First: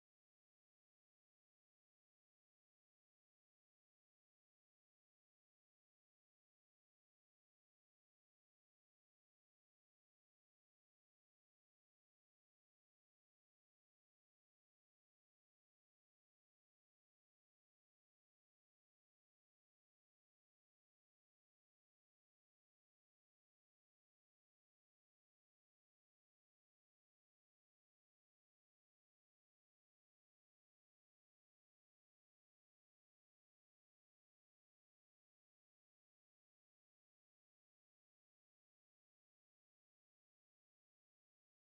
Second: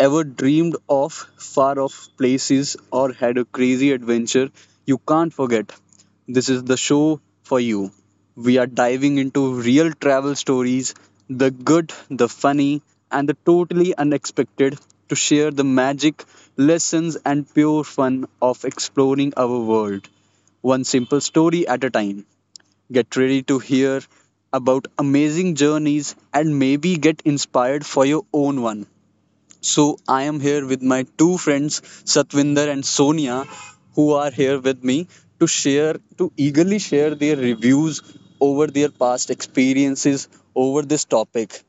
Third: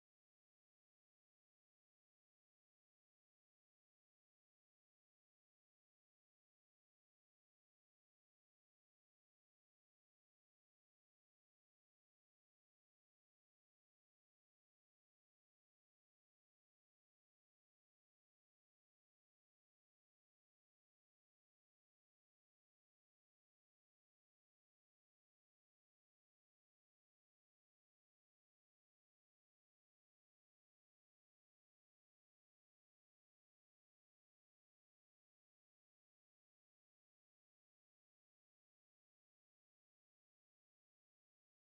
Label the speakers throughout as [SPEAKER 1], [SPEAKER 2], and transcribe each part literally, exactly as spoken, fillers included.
[SPEAKER 1] Ever dreamed of far off places or had a crazy adventure you can't forget? This is the show for you. We are diving into real travel stories, the good, the funny, and the totally unexpected to share the magic, lessons, and pure fun of exploring our world, one simple story at a time. Get ready to hear about amazing journeys and maybe get inspired for your own one. So, I am here with my two friends, Satvinder and Sonia, who are here with me to share, to eagerly share their reviews over their past experiences over this topic.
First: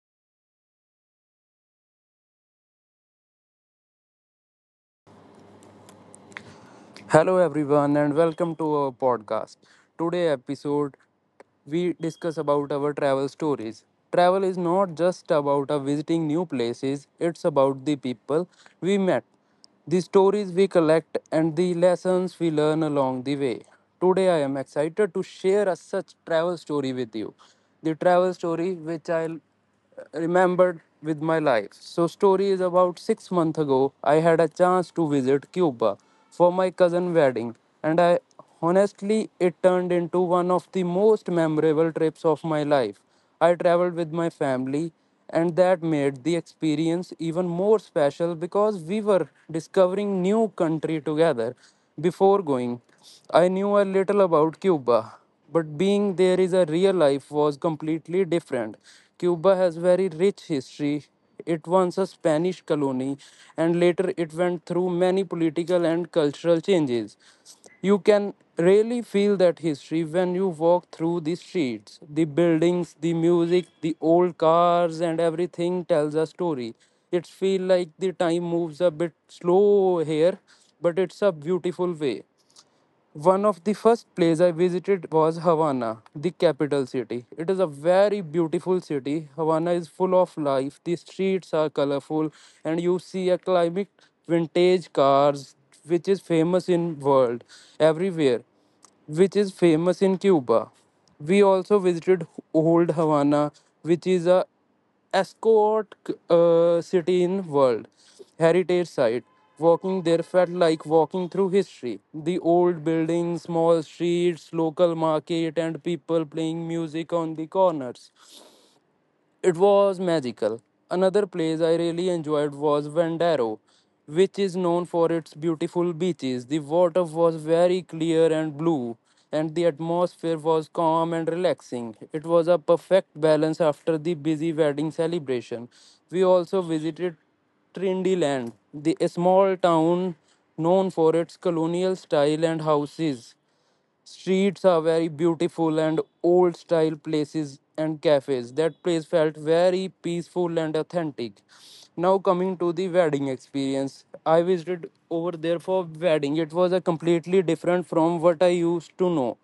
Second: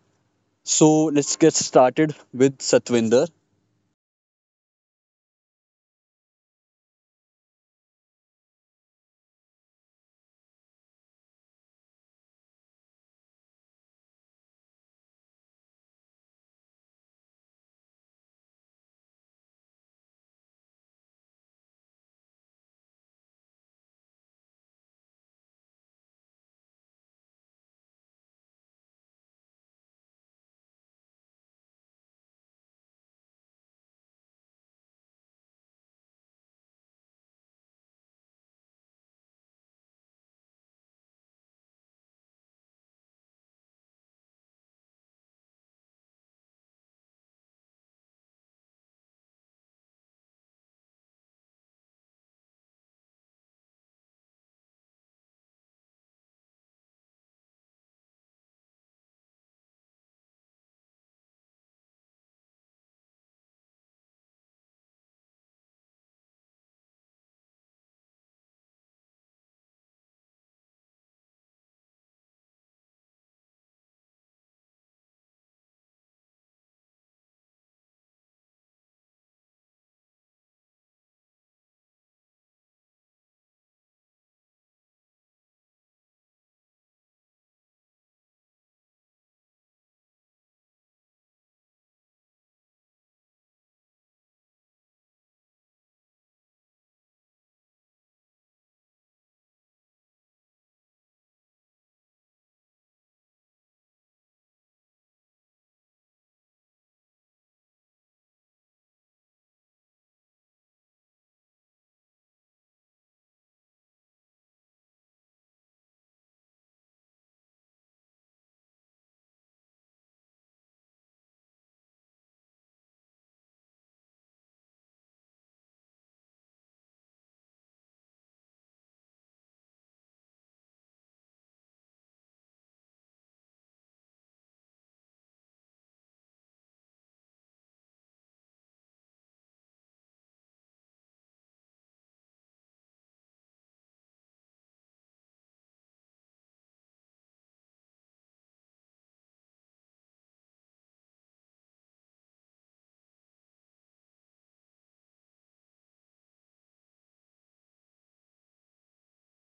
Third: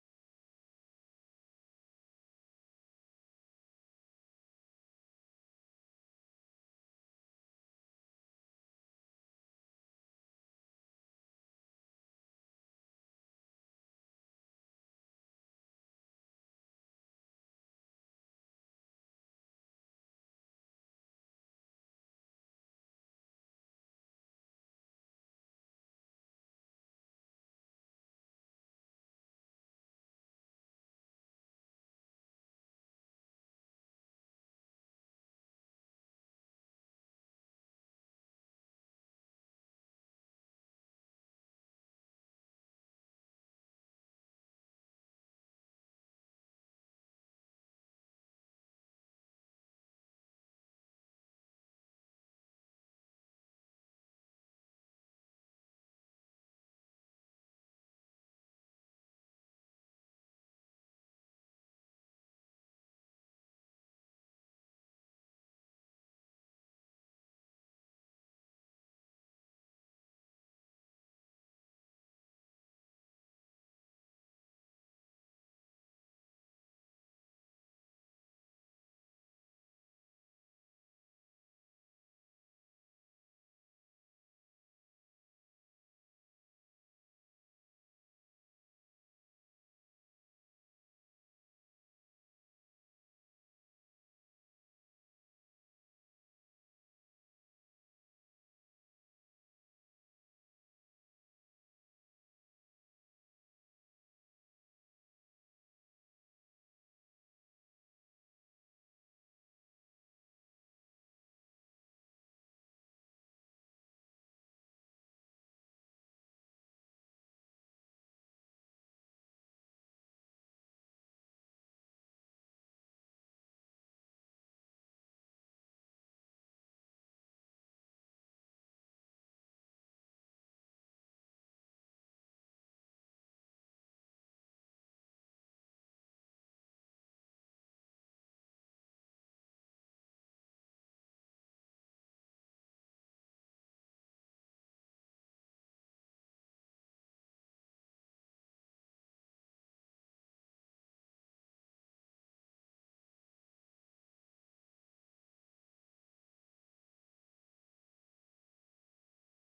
[SPEAKER 1] So, let's get started with Satvinder.
[SPEAKER 2] Hello everyone and welcome to our podcast. Today episode we discuss about our travel stories. Travel is not just about uh, visiting new places, it's about the people we met, the stories we collect and the lessons we learn along the way. Today I am excited to share a such travel story with you. The travel story which I remembered with my life. So story is about six months ago I had a chance to visit Cuba for my cousin wedding and I honestly it turned into one of the most memorable trips of my life. I traveled with my family and that made the experience even more special because we were discovering new country together before going. I knew a little about Cuba, but being there is a real life was completely different. Cuba has very rich history. It once a Spanish colony and later it went through many political and cultural changes. You can really feel that history when you walk through the streets. The buildings, the music, the old cars and everything tells a story. It feels like the time moves a bit slow here, but it's a beautiful way. One of the first places I visited was Havana, the capital city. It is a very beautiful city. Havana is full of life. The streets are colorful and you see a climate vintage cars which is famous in world everywhere which is famous in Cuba. We also visited Old Havana which is a Ascot uh, City in World Heritage Site. Walking there felt like walking through history. The old buildings, small streets, local market, and people playing music on the corners. It was magical. Another place I really enjoyed was Vendaro, which is known for its beautiful beaches. The water was very clear and blue, and the atmosphere was calm and relaxing. It was a perfect balance after the busy wedding celebration. We also visited Trindeland, the a small town known for its colonial style and houses. Streets are very beautiful and old style places and cafes. That place felt very peaceful and authentic. Now coming to the wedding experience. I visited over there for wedding. It was a completely different from what I used to know.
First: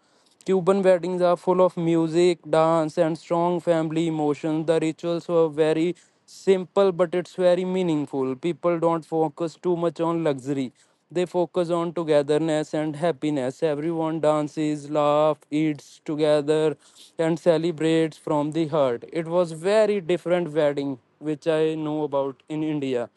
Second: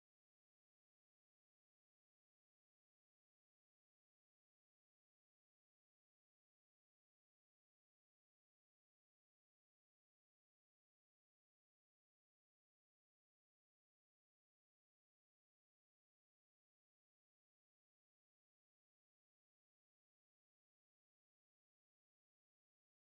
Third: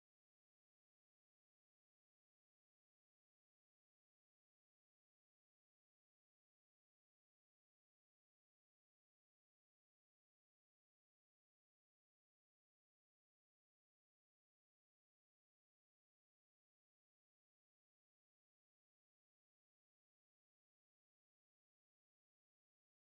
[SPEAKER 2] Cuban weddings are full of music, dance, and strong family emotions. The rituals were very simple, but it's very meaningful. People don't focus too much on luxury, they focus on togetherness and happiness. Everyone dances, laughs, eats together, and celebrates from the heart. It was very different wedding which I know about in India.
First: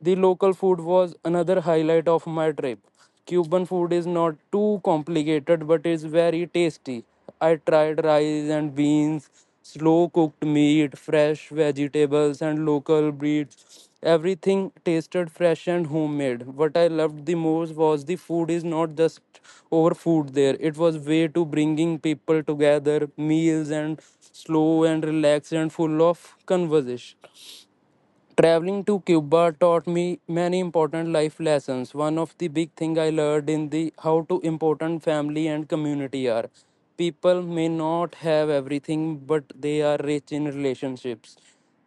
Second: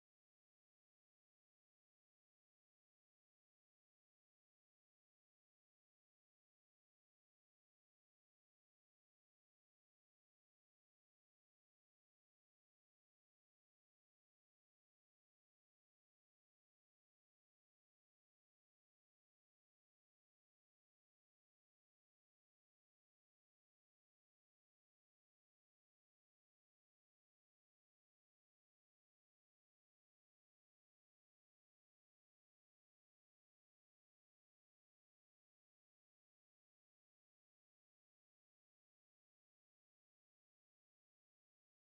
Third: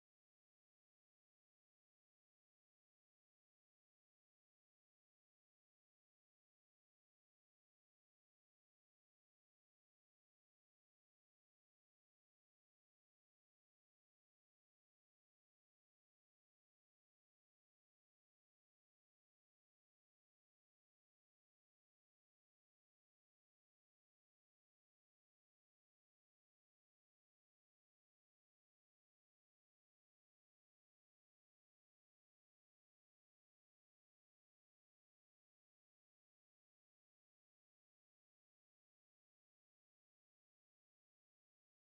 [SPEAKER 2] The local food was another highlight of my trip. Cuban food is not too complicated but it's very tasty. I tried rice and beans, slow cooked meat, fresh vegetables, and local breeds. Everything tasted fresh and homemade. What I loved the most was the food is not just over food there. It was way to bringing people together, meals and slow and relaxed and full of conversation. Traveling to Cuba taught me many important life lessons. One of the big thing I learned in the how to important family and community are. People may not have everything, but they are rich in relationships.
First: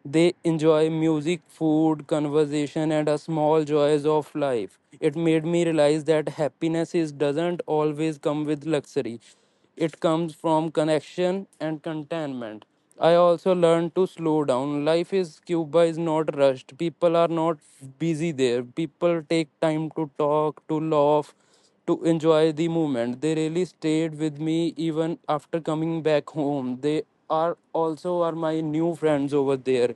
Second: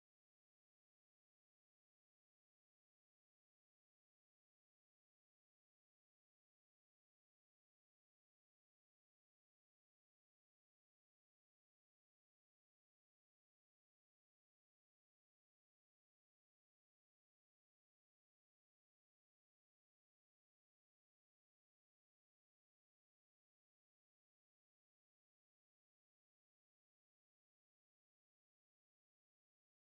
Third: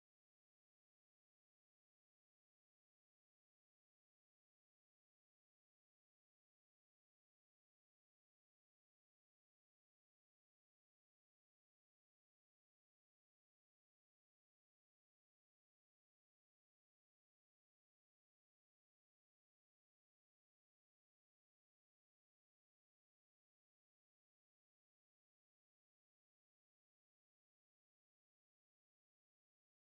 [SPEAKER 2] They enjoy music, food, conversation, and a small joys of life. It made me realize that happiness is doesn't always come with luxury. It comes from connection and contentment. I also learned to slow down. Life is Cuba is not rushed. People are not busy there. People take time to talk, to laugh, to enjoy the moment. They really stayed with me even after coming back home. They are also are my new friends over there.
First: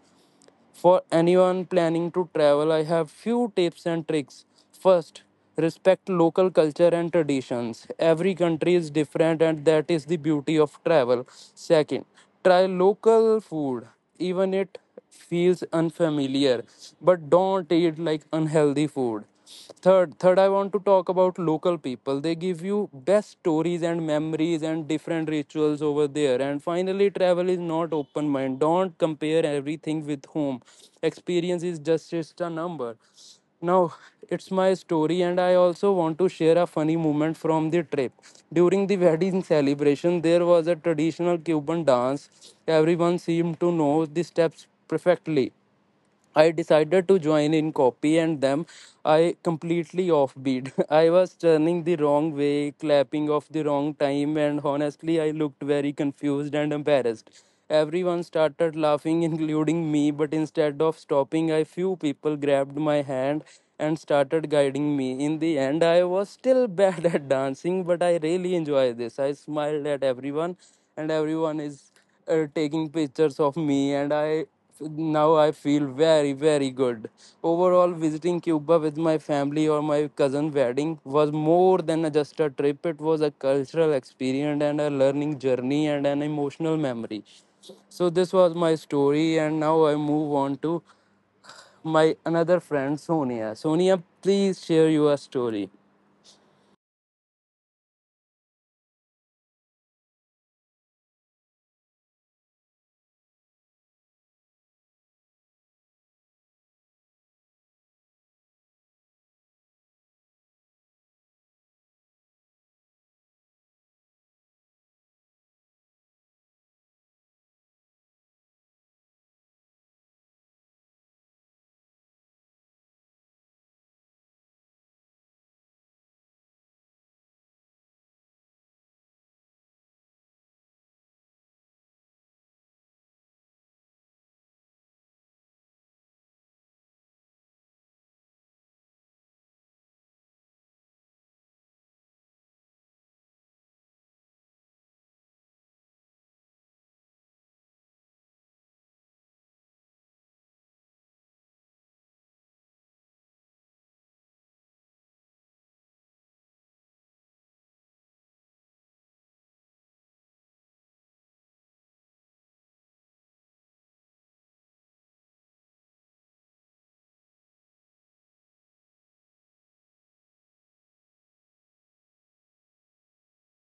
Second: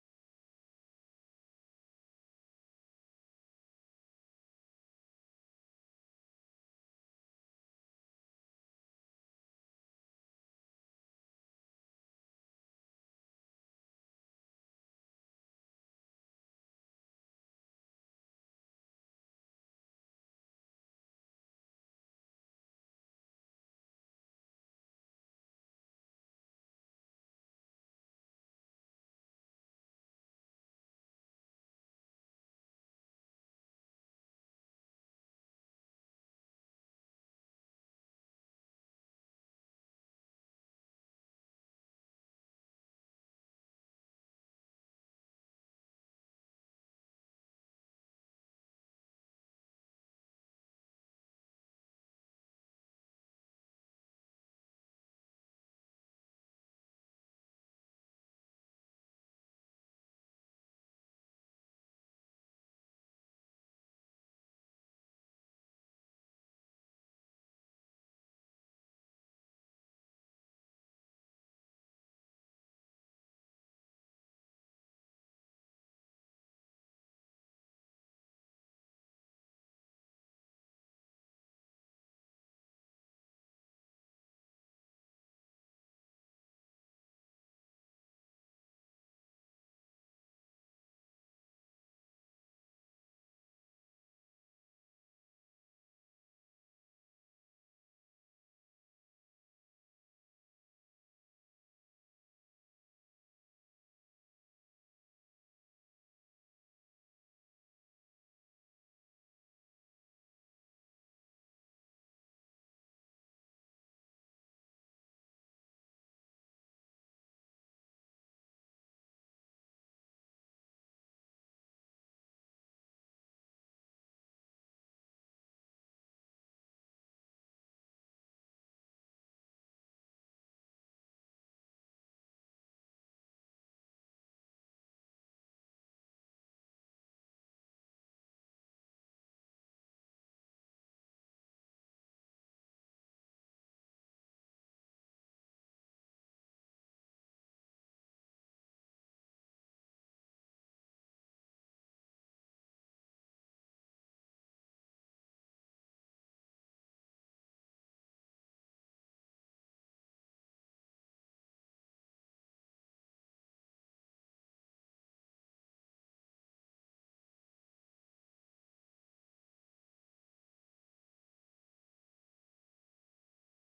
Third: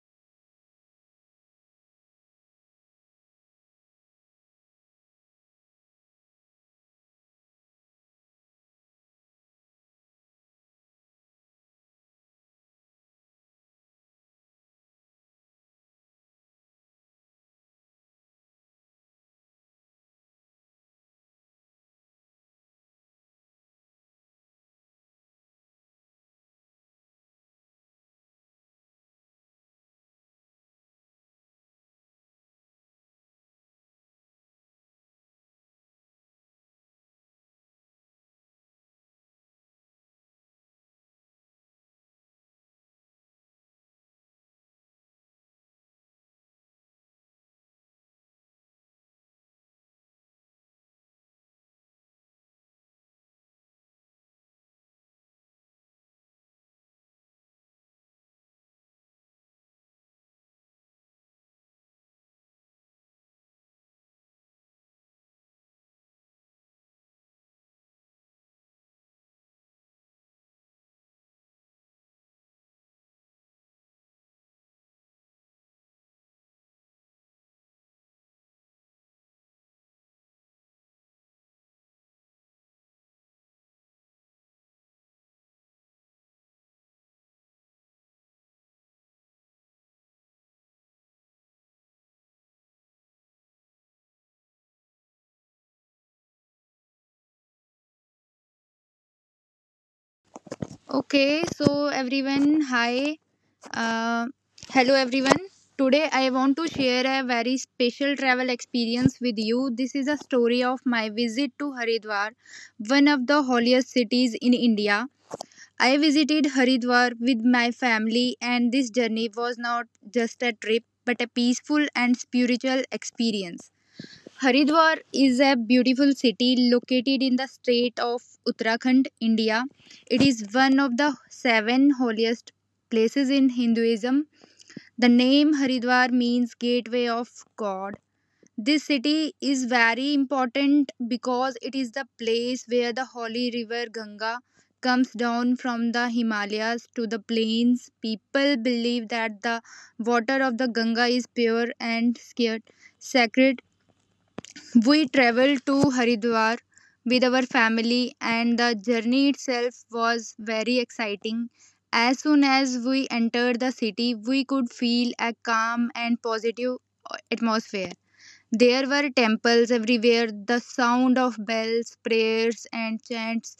[SPEAKER 2] For anyone planning to travel, I have few tips and tricks. First, respect local culture and traditions. Every country is different and that is the beauty of travel. Second, try local food even it feels unfamiliar, but don't eat like unhealthy food. Third, third, I want to talk about local people. They give you best stories and memories and different rituals over there. And finally, travel is not open mind. Don't compare everything with home. Experience is just, just a number. Now, it's my story, and I also want to share a funny moment from the trip. During the wedding celebration, there was a traditional Cuban dance. Everyone seemed to know the steps perfectly. I decided to join in copy and them I completely offbeat. I was turning the wrong way, clapping off the wrong time, and honestly, I looked very confused and embarrassed. Everyone started laughing, including me, but instead of stopping, a few people grabbed my hand and started guiding me. In the end, I was still bad at dancing, but I really enjoy this. I smiled at everyone, and everyone is uh, taking pictures of me and I now I feel very very good. Overall visiting Cuba with my family or my cousin wedding was more than just a trip. It was a cultural experience and a learning journey and an emotional memory. So this was my story and now I move on to my another friend Sonia. Sonia, please share your story.
[SPEAKER 3] Okay, so everyone, hi. Uh, Hello, everyone. Today, I want to share a very special travel experience with you. This is a story of my visit to Haridwar, one of the holiest cities in India. I visited Haridwar with my family, and this journey was not just a trip but a peaceful and spiritual experience. Haridwar is a beautiful city located in the state of Uttarakhand, India. It is one of the seven holiest places in Hinduism. The name Haridwar means gateway of God. This city is very important because it is the place where the holy river Ganga comes down from the Himalayas to the plains. People believe that the water of the Ganga is pure and sacred. We traveled to Haridwar with our family, and the journey itself was very exciting. As soon as we entered the city, we could feel a calm and positive atmosphere. There were temples everywhere, the sound of bells, prayers, and chants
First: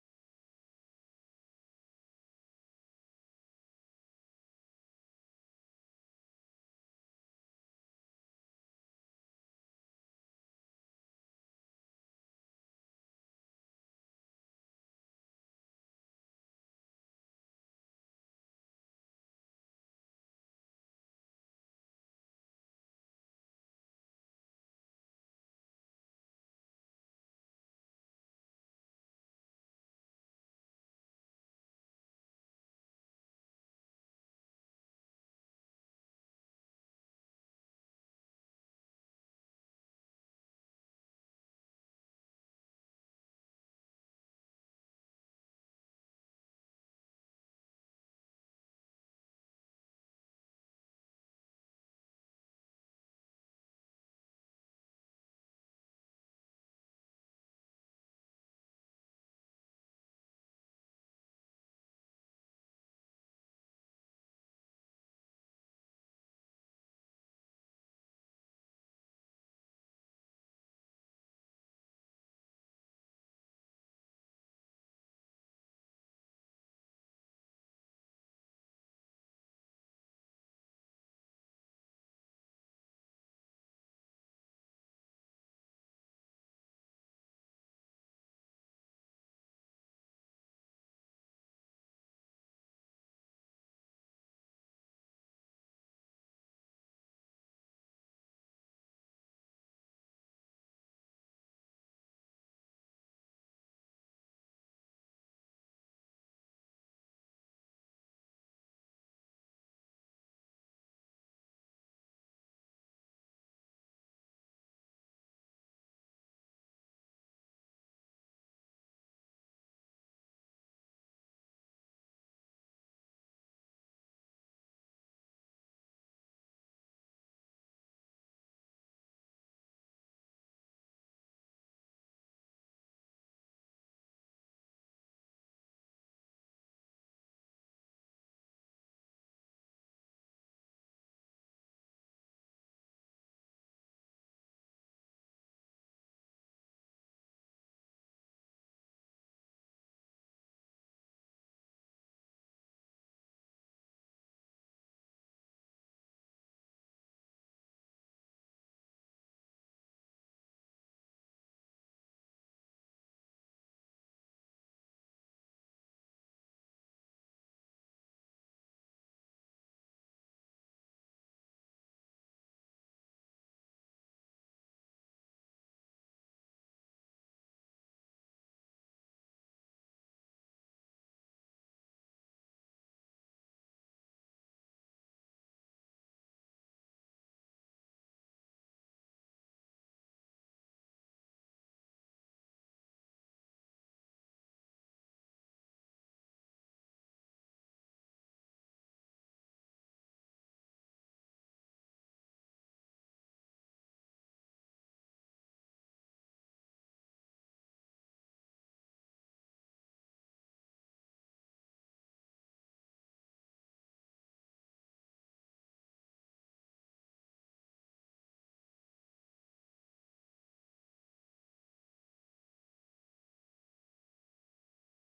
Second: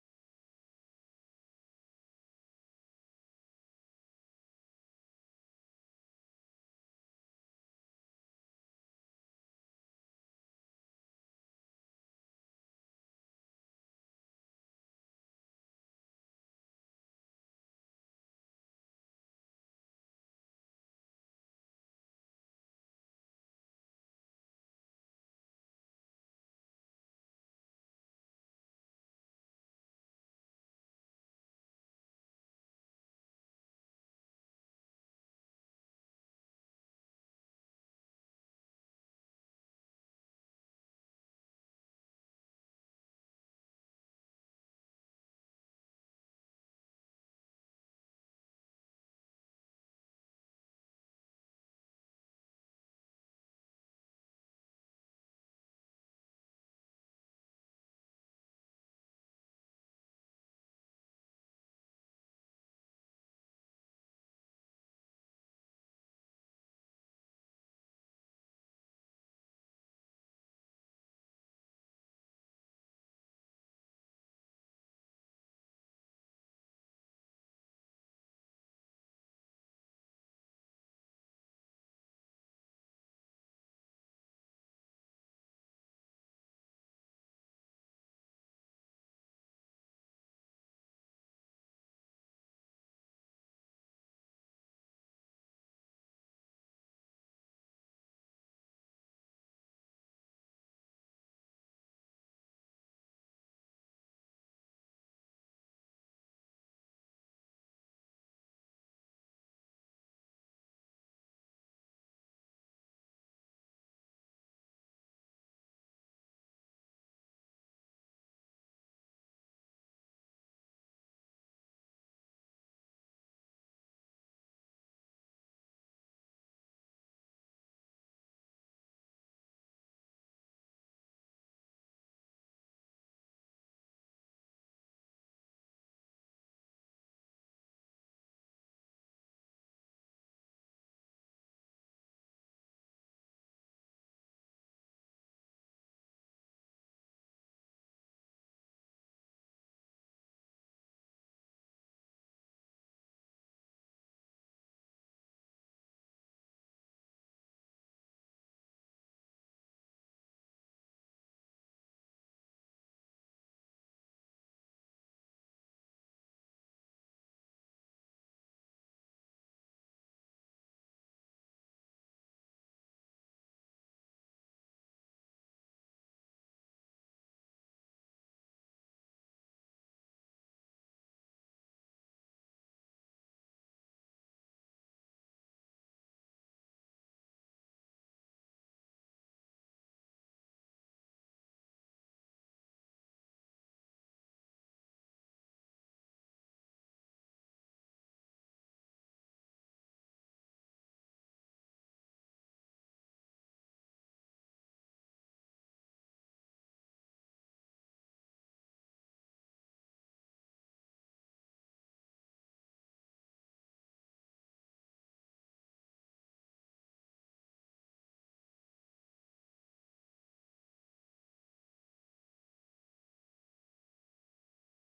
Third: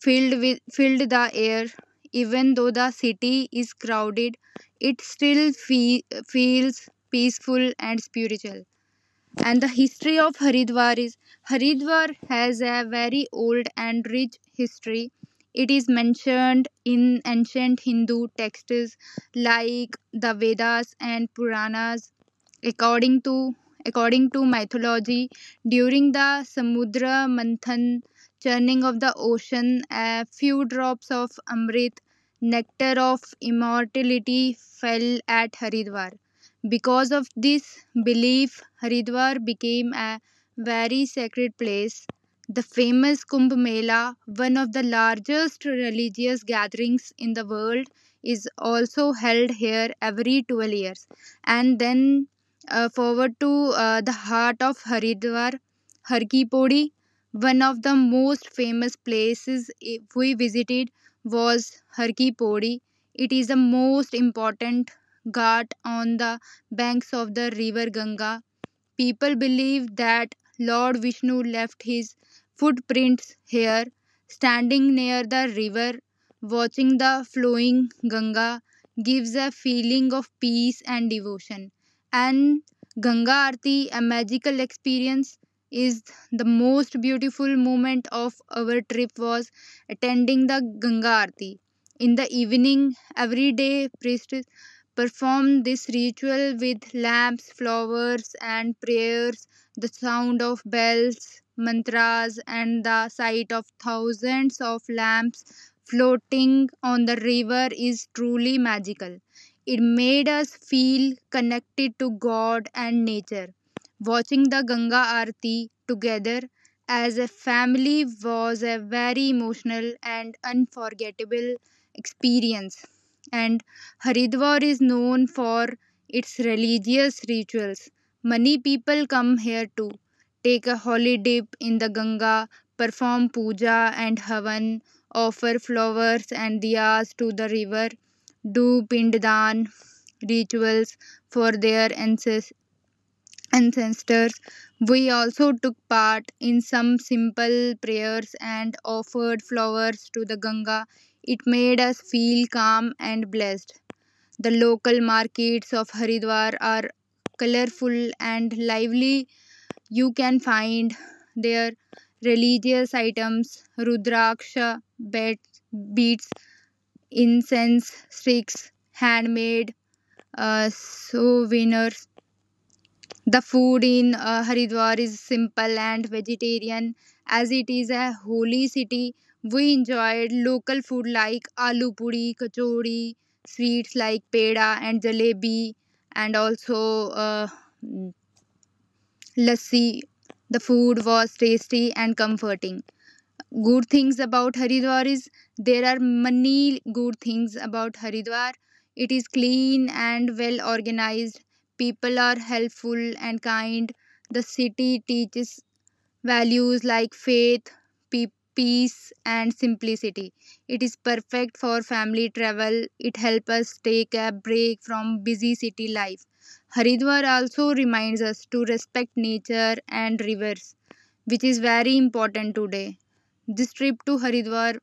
[SPEAKER 3] filled, with, filled the air. Even though the city is crowded, it still fe- feels peaceful and spiritual. And the history of Haridwar is, Haridwar has a very old and rich history. It is mentioned in ancient Hindu texts like the Vedas and Puranas. According to according to mythology, during the Samudra Manthan churning of the ocean, a few drops of Amrit, nectar of immortality, fell at Haridwar. Because of this belief, Haridwar became a very sacred place. The famous Kumbh Mela, one of the largest religious gatherings in the world, is also held here every twelve years. And then, uh, forward to uh, the heart of Haridwar, Har Ki Pauri. One of the most famous places we visited was Har Ki Pauri. It is the most important ghat on the banks of the river Ganga. People believe that Lord Vishnu left his footprints here. Standing near the river, watching the flowing Ganga gives a feeling of peace and devotion. And Ganga Aarti, a magical experience, is, the most beautiful moment of our trip was attending the Ganga Aarti. In the evening, every day priest perform this ritual with lamps, flowers, and prayers. The sound of bells, mantras, and the sight of thousands of lamps floating on the river is truly magical. It made us feel connected to God and nature. Watching the Ganga Aarti together as a family was a very emotional and unforgettable experience. And Haridwar is known for its religious rituals. Many people come here to take a holy dip in the Ganga, perform puja and havan, offer flowers and diyas to the river, do pinddan rituals for their ancestors. We also took part in some simple prayers and offered flowers to the Ganga. It made us feel calm and blessed. The local markets of Haridwar are colorful and lively. You can find their religious items, Rudraksha beads, incense sticks, handmade uh, souvenirs. The food in uh, Haridwar is simple and vegetarian. As it is a holy city, we enjoyed local food like aloo puri, kachori, sweets like peda and jalebi, and also uh, mm, lassi. The food was tasty and comforting. Good things about Haridwar is, there are many good things about Haridwar. It is clean and well organized. People are helpful and kind. The city teaches values like faith, pe- peace, and simplicity. It is perfect for family travel. It helps us take a break from busy city life. Haridwar also reminds us to respect nature and rivers, which is very important today. This trip to Haridwar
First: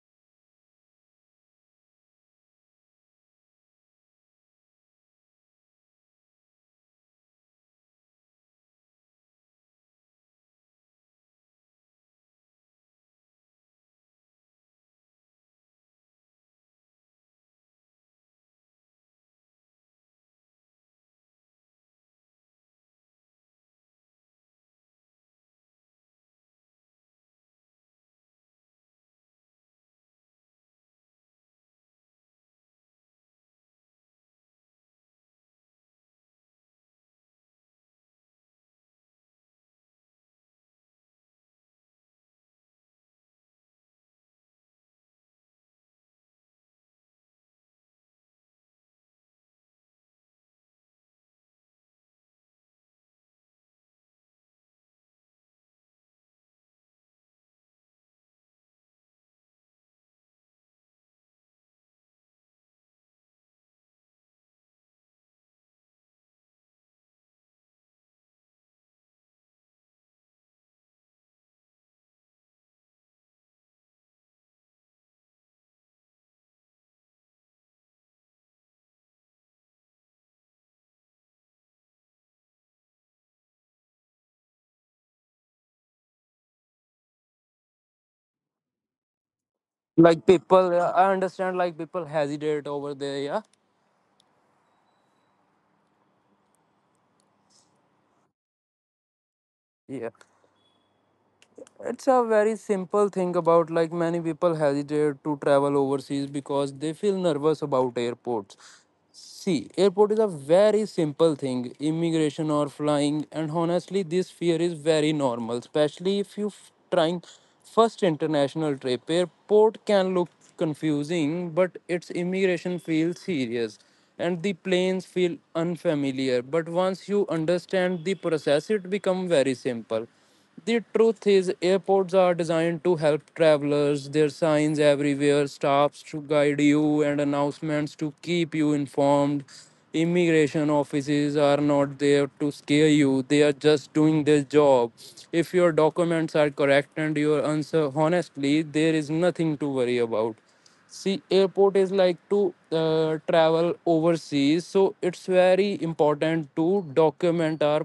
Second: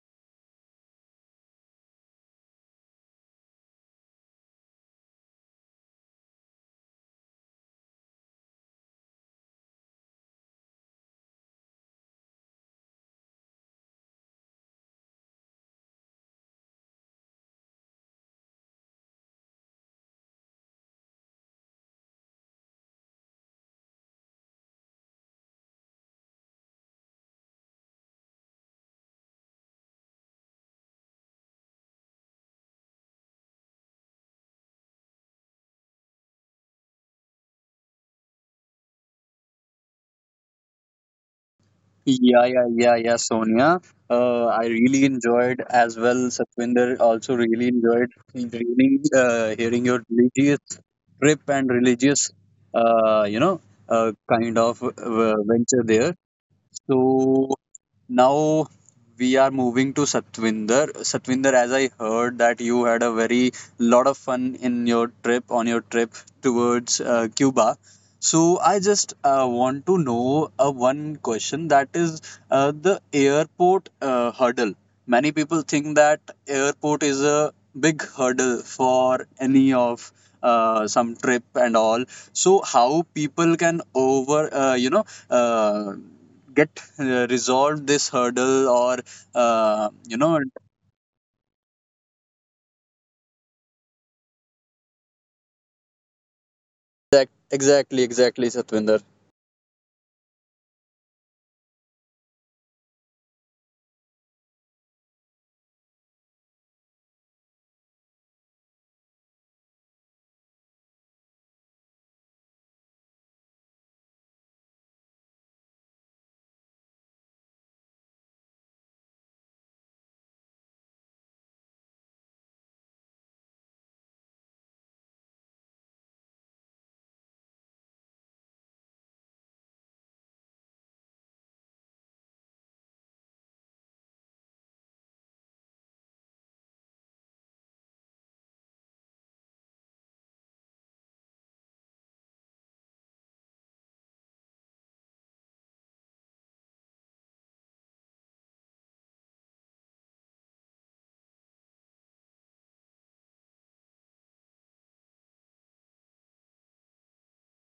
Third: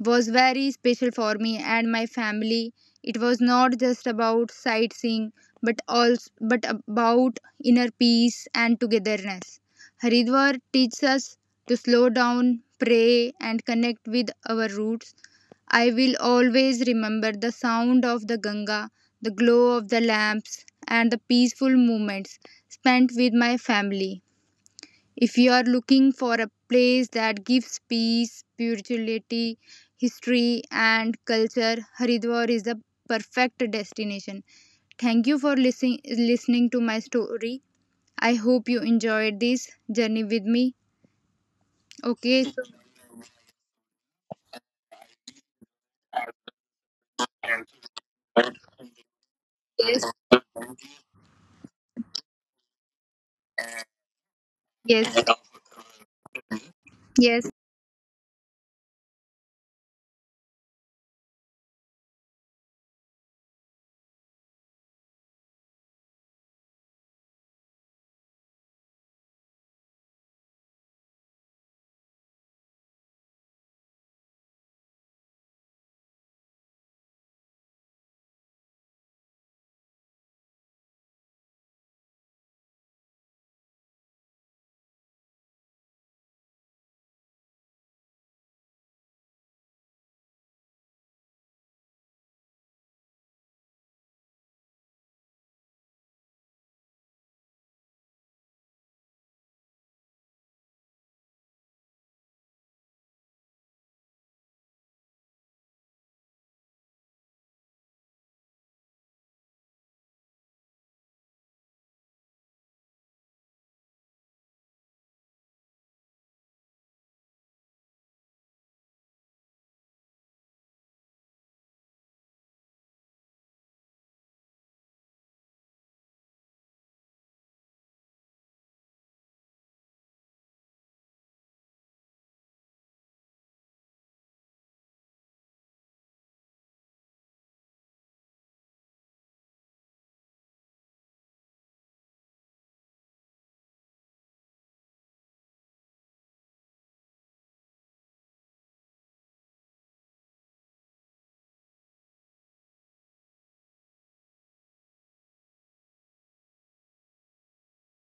[SPEAKER 3] was very special for me and my family. It was not just about sightseeing but also but about inner peace and togetherness. Haridwar teaches us to slow down, pray and connect with our roots. I will always remember the sound of the Ganga, the glow of the lamps and the peaceful moments spent with my family. If you are looking for a place that gives peace, spirituality, history, and culture, Haridwar is the perfect destination. Thank you for listening listening to my story. I hope you enjoyed this journey with me. Okay,
[SPEAKER 1] Yeah,
[SPEAKER 3] so
[SPEAKER 1] yeah, yeah, yeah, Sonia. Uh, I really enjoyed as well. Satvinder also really enjoyed really, uh, hearing
[SPEAKER 3] yes,
[SPEAKER 1] your religious trip and religious, uh, you know, uh, kind of
[SPEAKER 3] yes,
[SPEAKER 1] uh, venture there.
[SPEAKER 3] yes,
[SPEAKER 1] So now we are moving to Satvinder. Satvinder, as I heard that you had a very lot of fun in your trip on your trip towards uh, Cuba. So I just uh, want to know uh, one question, that is uh, the airport uh, hurdle. Many people think that airport is a big hurdle for any of uh, some trip and all. So how people can over uh, you know uh, get uh, resolved this hurdle or uh,
[SPEAKER 2] Like
[SPEAKER 1] you know
[SPEAKER 2] people, uh, I understand like people hesitate over there, yeah.
[SPEAKER 1] exact, exactly exactly, Satvinder.
[SPEAKER 2] Yeah, it's a very simple thing about like many people hesitate to travel overseas because they feel nervous about airports. See, airport is a very simple thing, immigration or flying, and honestly, this fear is very normal, especially if you f- trying first international trip. Airport can look confusing, but its immigration feels serious and the planes feel unfamiliar. But once you understand the process, it become very simple. The truth is, airports are designed to help travelers. There are signs everywhere, stops to guide you, and announcements to keep you informed. Immigration offices are not there to scare you, they are just doing their job. If your documents are correct and your answer honestly, there is nothing to worry about. See airport is like to uh, travel overseas, so it's very important to document our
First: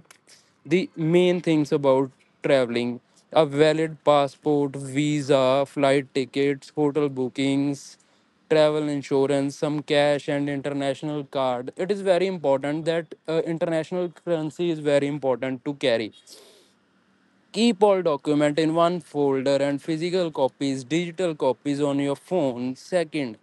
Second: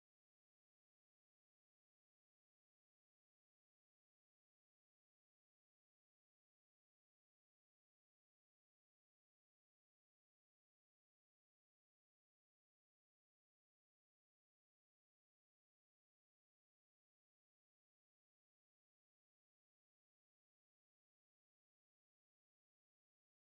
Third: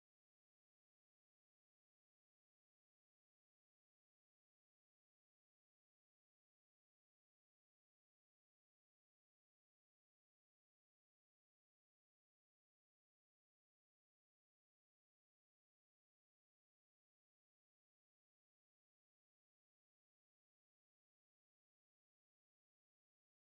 [SPEAKER 2] the main things about traveling: a valid passport, visa, flight tickets, hotel bookings, travel insurance, some cash and international card. It is very important that uh, international currency is very important to carry. Keep all documents in one folder and physical copies, digital copies on your phone. Second,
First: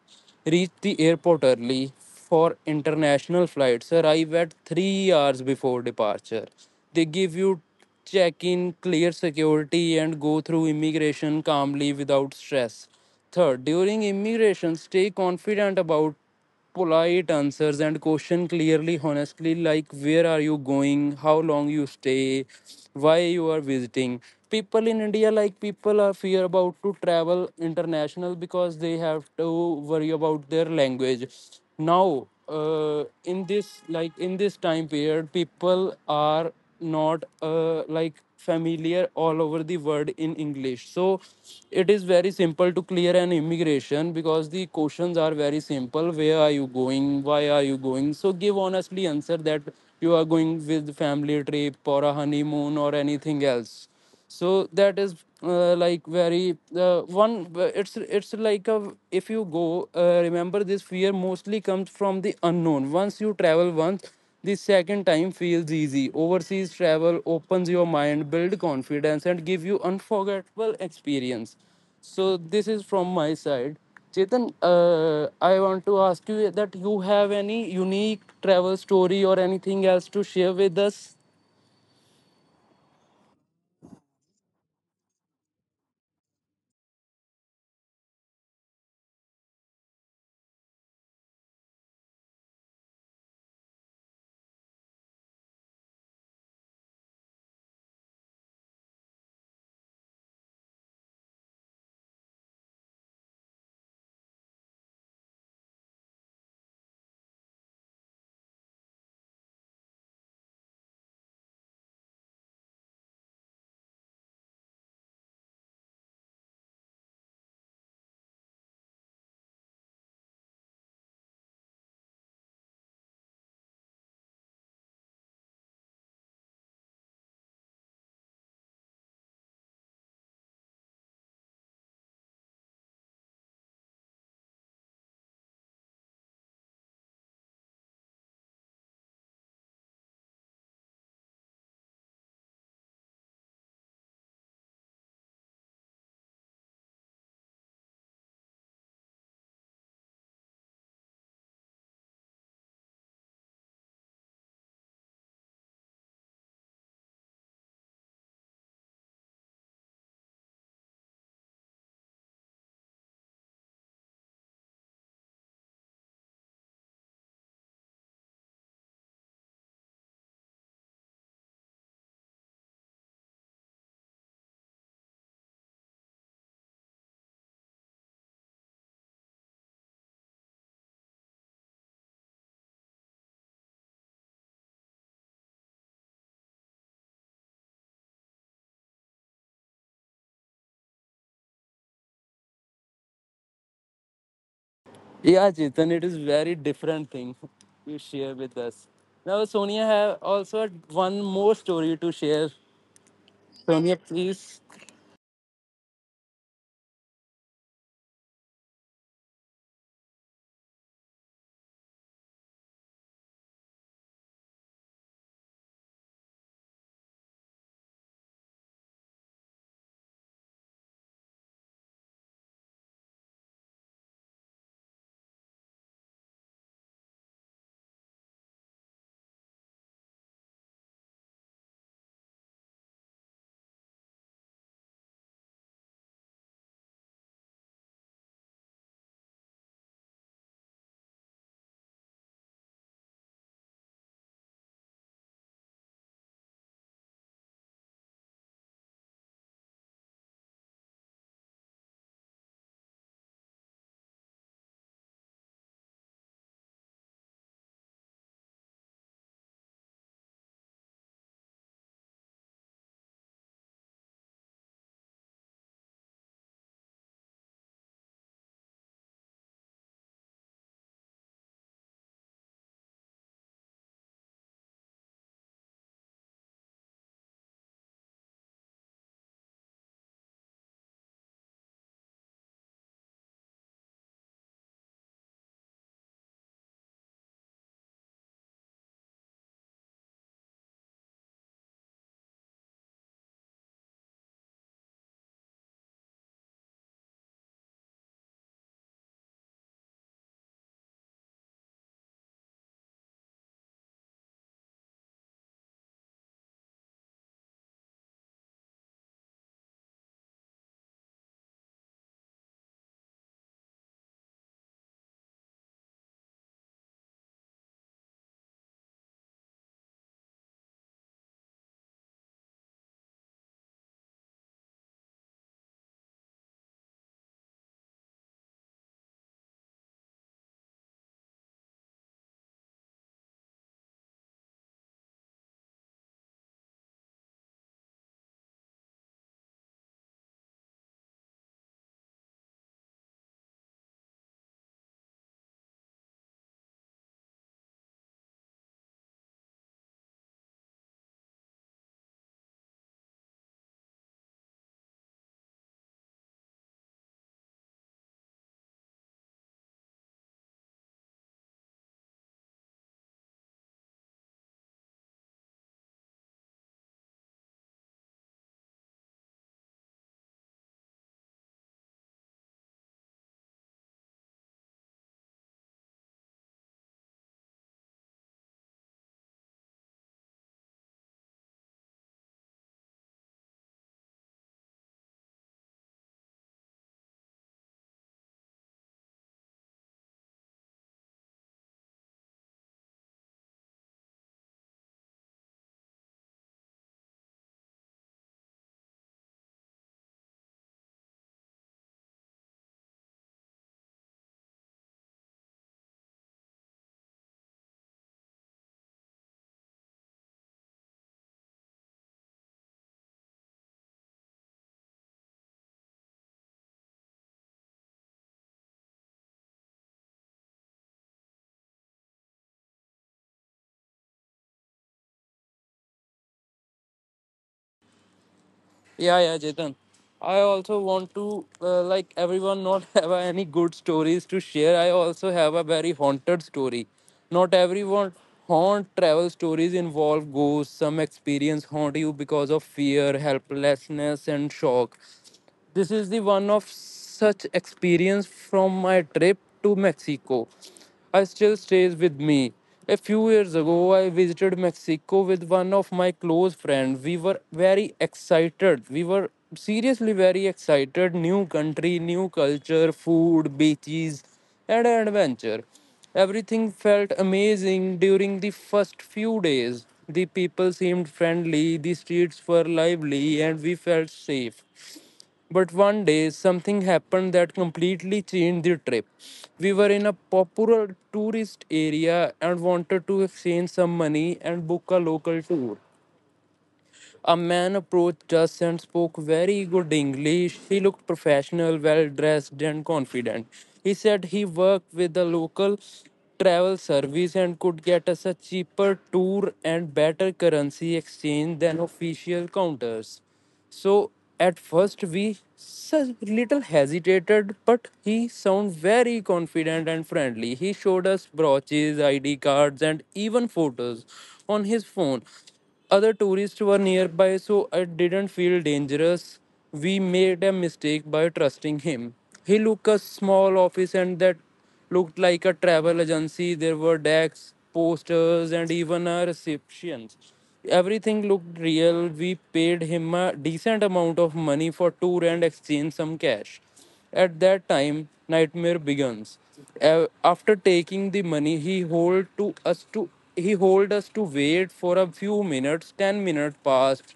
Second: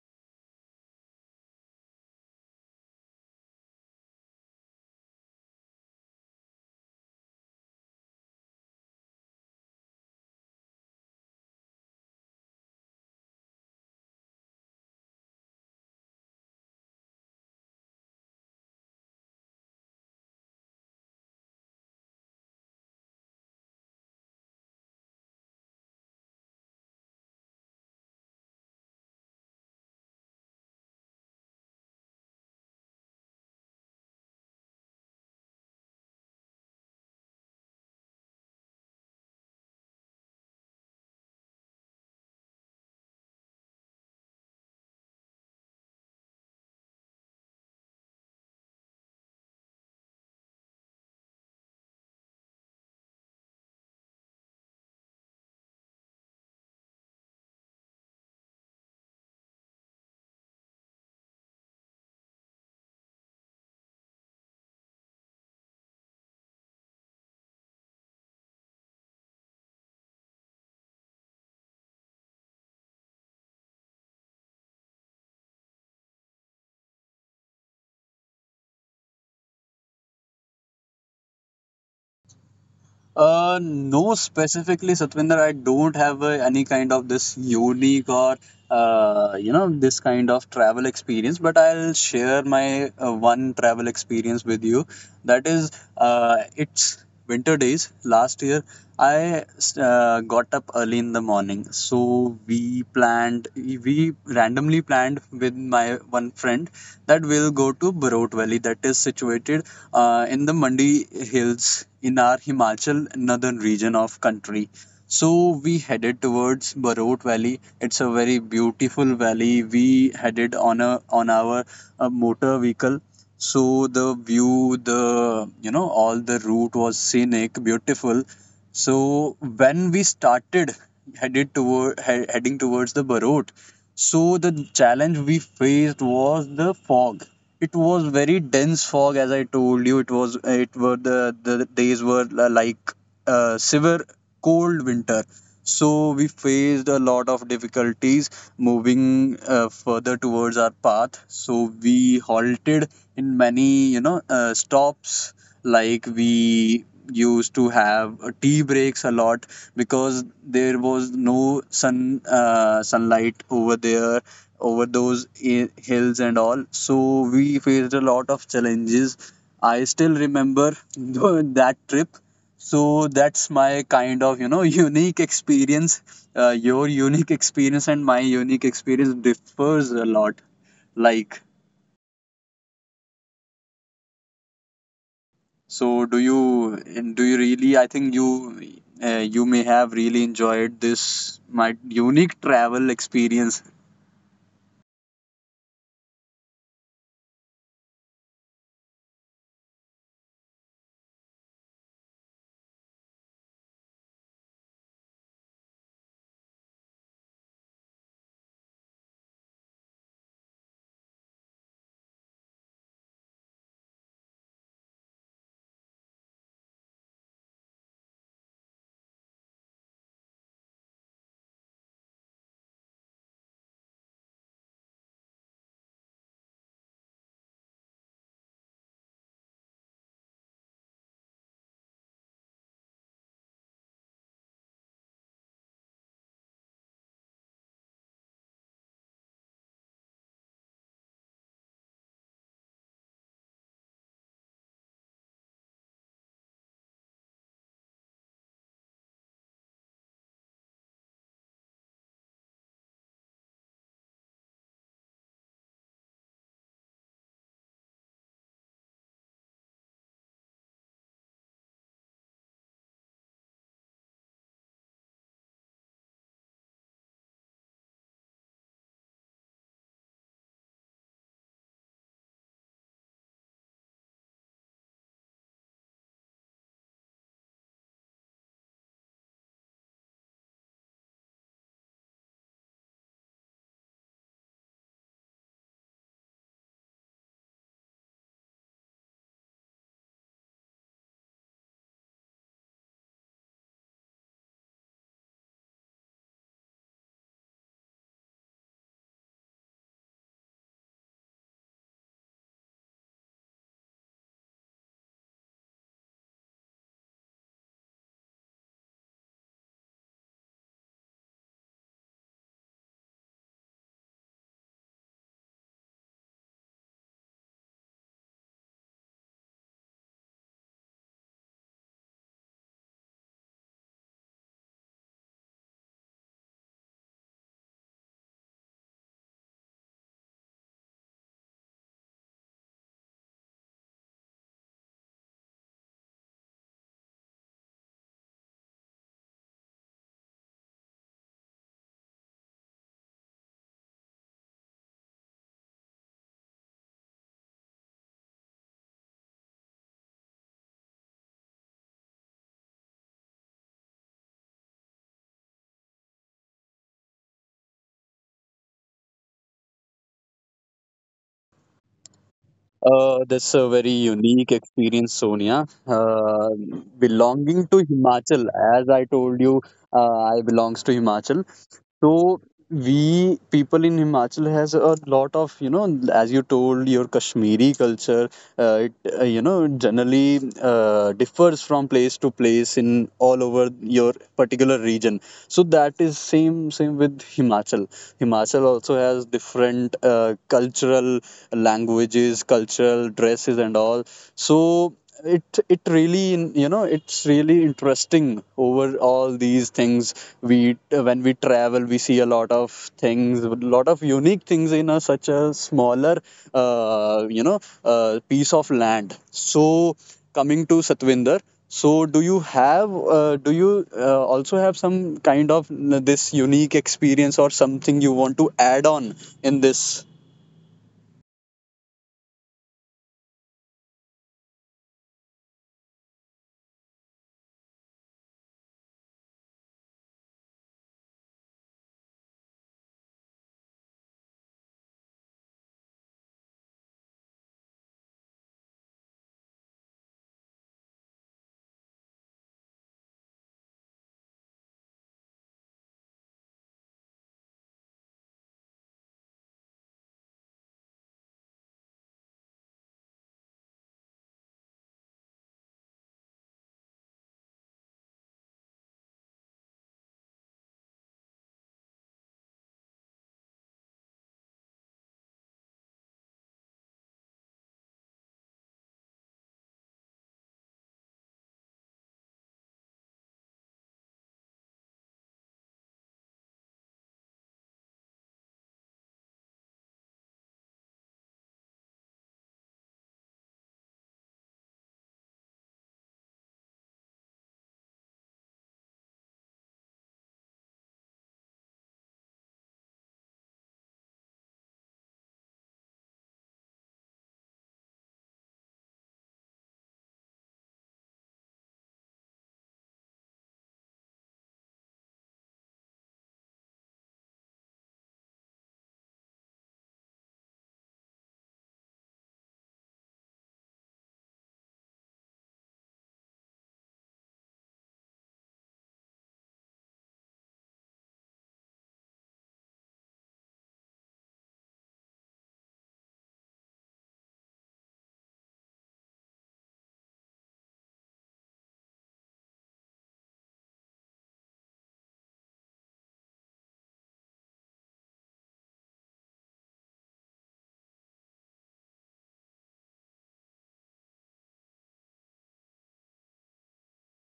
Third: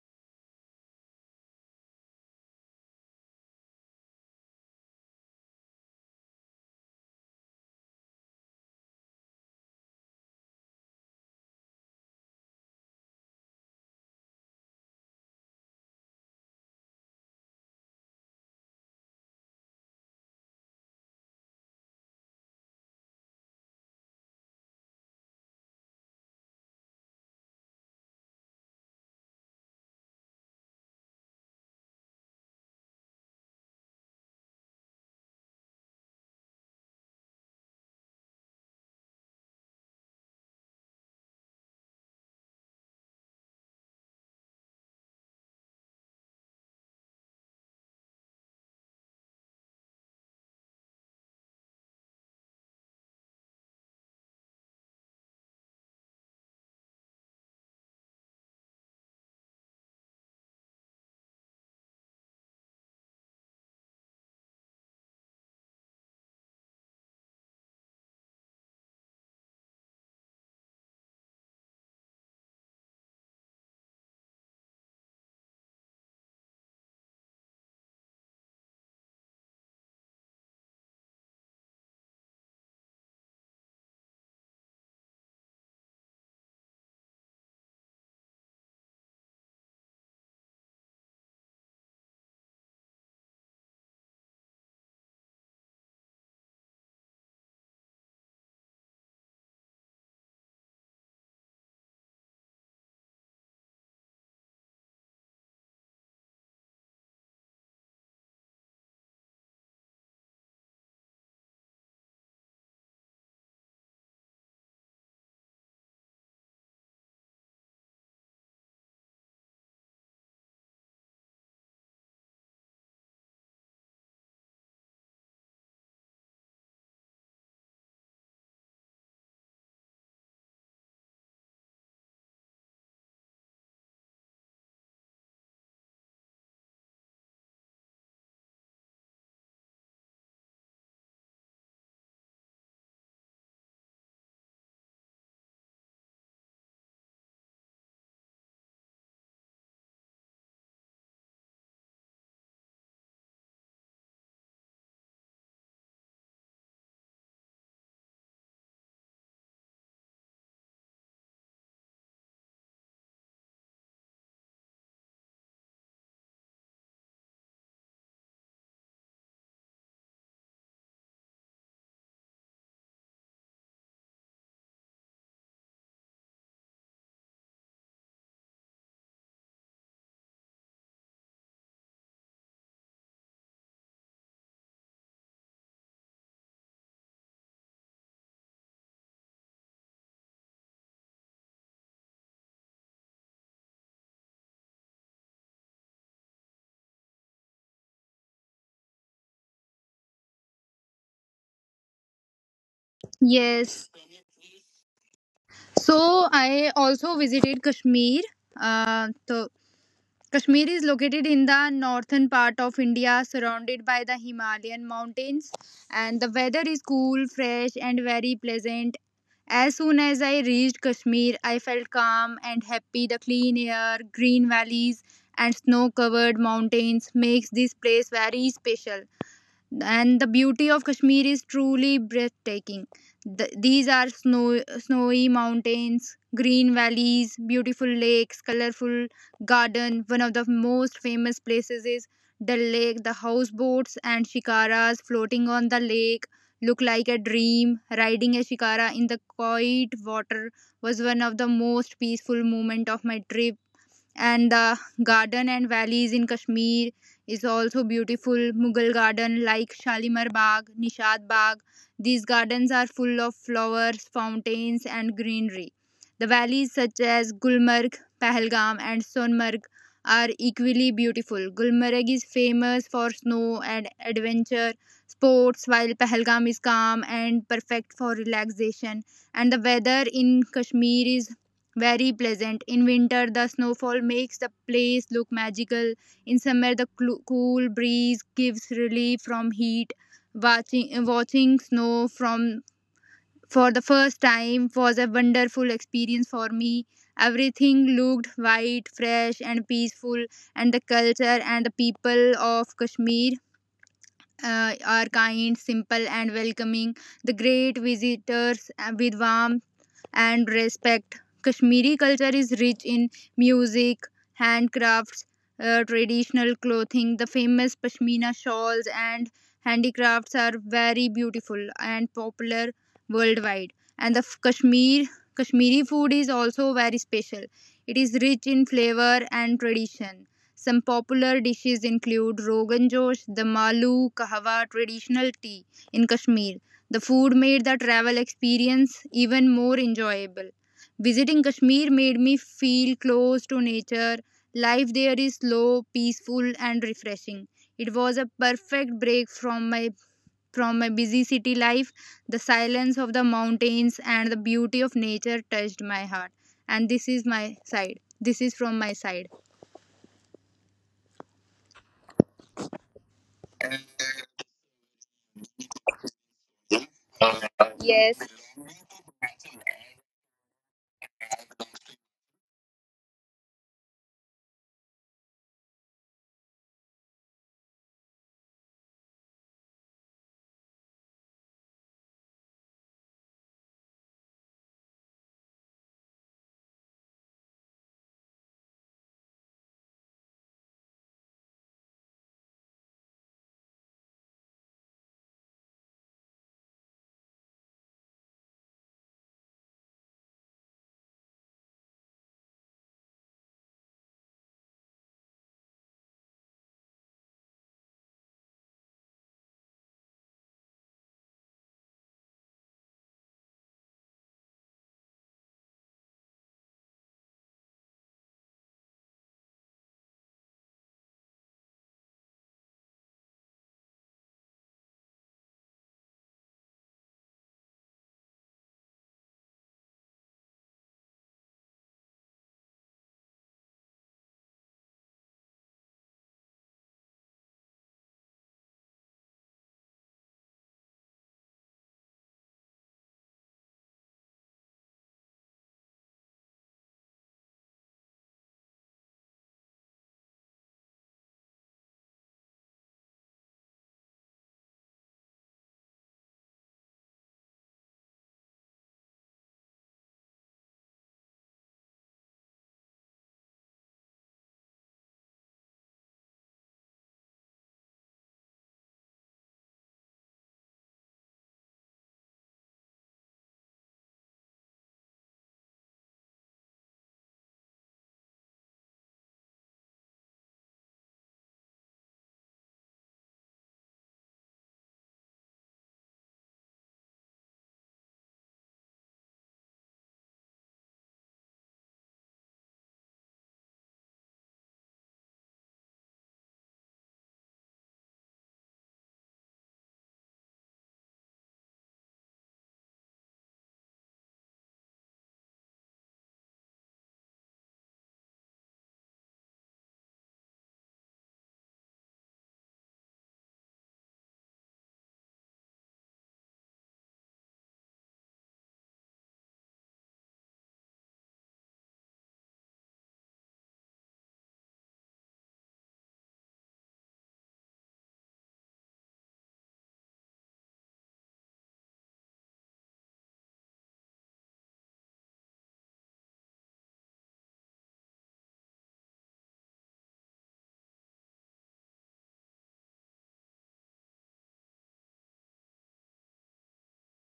[SPEAKER 2] reach the airport early for international flights. Arrive at three hours before departure. They give you check in, clear security, and go through immigration calmly without stress. Third, during immigration, stay confident about polite answers and question clearly honestly, like where are you going, how long you stay, why you are visiting. People in India, like people are fear about to travel international because they have to worry about their language. Now, uh, in this like in this time period people are not uh, like familiar all over the world in English, so it is very simple to clear an immigration because the questions are very simple: where are you going, why are you going, so give honestly answer that you are going with family trip or a honeymoon or anything else. So that is uh, like very uh, one, it's it's like a if you go uh, remember this fear mostly comes from the unknown. Once you travel once, the second time feels easy. Overseas travel opens your mind, build confidence and give you unforgettable experience. So this is from my side. Chetan, uh, I want to ask you that you have any unique travel story or anything else to share with us.
[SPEAKER 1] uh no, specifically, Satvinder, I don't have uh, any kind of this unique or uh, you know this kind of travel experience, but I'll share my uh, one travel experience with you. That is uh, it's winter days last year. I uh, got up early in the morning, so we planned, we randomly planned with my one friend that we'll go to Barot Valley, that is situated uh, in the Mandi Hills in our Himachal, northern region of country. So we headed towards Barot Valley. It's a very beautiful valley. We headed on a on our uh, motor vehicle. So the view, the you know, all the route was scenic, beautiful. So when we started headed toward he- heading towards the Barot, so the challenge we faced was the fog. It was very dense fog, as I told you. It was it were the the days were li- like uh, severe cold winter. So we faced a lot of difficulties moving uh, further towards our path. So we halted in many you know uh, stops, like we used to have uh, tea breaks a lot because there was no sun uh, sunlight over there over those i- hills and all. So we faced a lot of challenges. I still remember that trip. So that's my kind of you know unique experience. uh, your unique experience and my unique experience differs a lot. Like, so do you, and do you really? I think you uh, you may have really enjoyed this my unique travel experience.
[SPEAKER 2] Yeah, Chetan, it is very different thing you share with us. Now, Sonia have also one more story to share.
[SPEAKER 3] yes.
[SPEAKER 2] Sonia, please.
[SPEAKER 3] So I also visited Kashmir. Uh, so Kashmir is located in the northern part of India, surrounded by the Himalayan mountains, and the weather is cool, fresh, and very pleasant. As soon as I reached Kashmir, I felt calm and happy. The clean air, green valleys, and snow covered mountains makes this place very special, and the beauty of Kashmir is truly breathtaking. The, these are snow, snowy mountains, green valleys, beautiful lakes, colorful garden. One of the most famous places is the lake. The houseboats and shikaras floating on the lake look like a dream. Riding a shikara in the quiet water was one of the most peaceful moment of my trip. And the garden and valleys in Kashmir is also beautiful. Mughal garden like Shalimar Bagh, Nishad Bagh. These gardens are full of flowers, fountains, and greenery. The valleys such as Gulmarg, Pahalgam, and Sonmarg are equally beautiful. Gulmarg is famous for snow and adventure sports, while Pahalgam is calm and perfect for relaxation. And the weather in Kashmir is very pleasant. In winter, the snowfall makes the place look magical. In summer, the clu- cool breeze gives relief from heat. Watching watching snow from for the first time was a wonderful experience for me. Everything looked white, fresh, and peaceful, and the culture and the people of Kashmir uh, are kind, simple, and welcoming. The great visitors uh, with warm and respect. Kashmiri culture is rich in music, handcrafts, uh, traditional clothing. The famous pashmina shawls and handicrafts are very beautiful and popular worldwide. And the f- Kashmir Kashmiri food is also very special. It is rich in flavor and tradition. Some popular dishes include Rogan Josh, the Malu, Kahwa, traditional tea in Kashmir. The food made the travel experience even more enjoyable. Visiting Kashmir made me feel close to nature. Life there is slow, peaceful and refreshing. It was a perfect break from my from my busy city life. The silence of the mountains and the beauty of nature touched my heart. And this is my side. This is from my side.
[SPEAKER 1] Uh, that's a very unique experience, Sonia. Uh,
[SPEAKER 3] Yes.
[SPEAKER 1] belonging to Himachal, as I told you, uh, I belongs to Himachal. So we people in Himachal has a lot of, you know, as you told, your Kashmiri culture, uh, it uh, you know generally uh, differs from place to place in all over your particular region. So that is same same with Himachal. Himachal also has different uh, cultural languages, cultural dresses, and all. So it it really, you know, it's really interesting over all these things. We, when we travel, we see a lot of things, a lot of unique things in a, such a smaller, uh, you know uh, piece of land. So coming to Satvinder, so do you have uh, do you uh, also have some kind of this unique experience or something you want to add on in this?
[SPEAKER 2] Yeah, yeah, Chetan. I also want to, uh, like everyone, not have any good stories to share. I also have a very haunted story. Not everyone haunt travel stories involve ghosts. Some experience haunt you because of fear, helplessness, and shock. This is the one of such experience from my trip to Mexico. I still stays with me. A few years ago, I visited Mexico with one of my close friends. We were very excited. We were seriously very excited. New country, new culture, food, beaches, and adventure. Everything felt amazing during the first few days. The people seemed friendly, the streets were lively, and we felt safe. But one day, something happened that completely changed the trip. We were in a popular tourist area and wanted to exchange some money and book a local tour. A man approached us and spoke very good English. He looked professional, well dressed, and confident. He said he worked with a local travel service and could get us a cheaper tour and better currency exchange than official counters. So at first we s- little hesitated, but he sounded very confident and friendly. He showed us brooches, I D cards, and even photos on his phone. Other tourists were nearby, so I didn't feel dangerous. We made a mistake by trusting him. He looked a small office and that looked like a travel agency. There were decks, posters, and even a reception. Everything looked real. We paid him a decent amount of money for tour and exchanged some cash. At that time, nightmare begins. A- After taking the money, he hold to us to he hold us to wait for a few minutes. Ten minutes passed,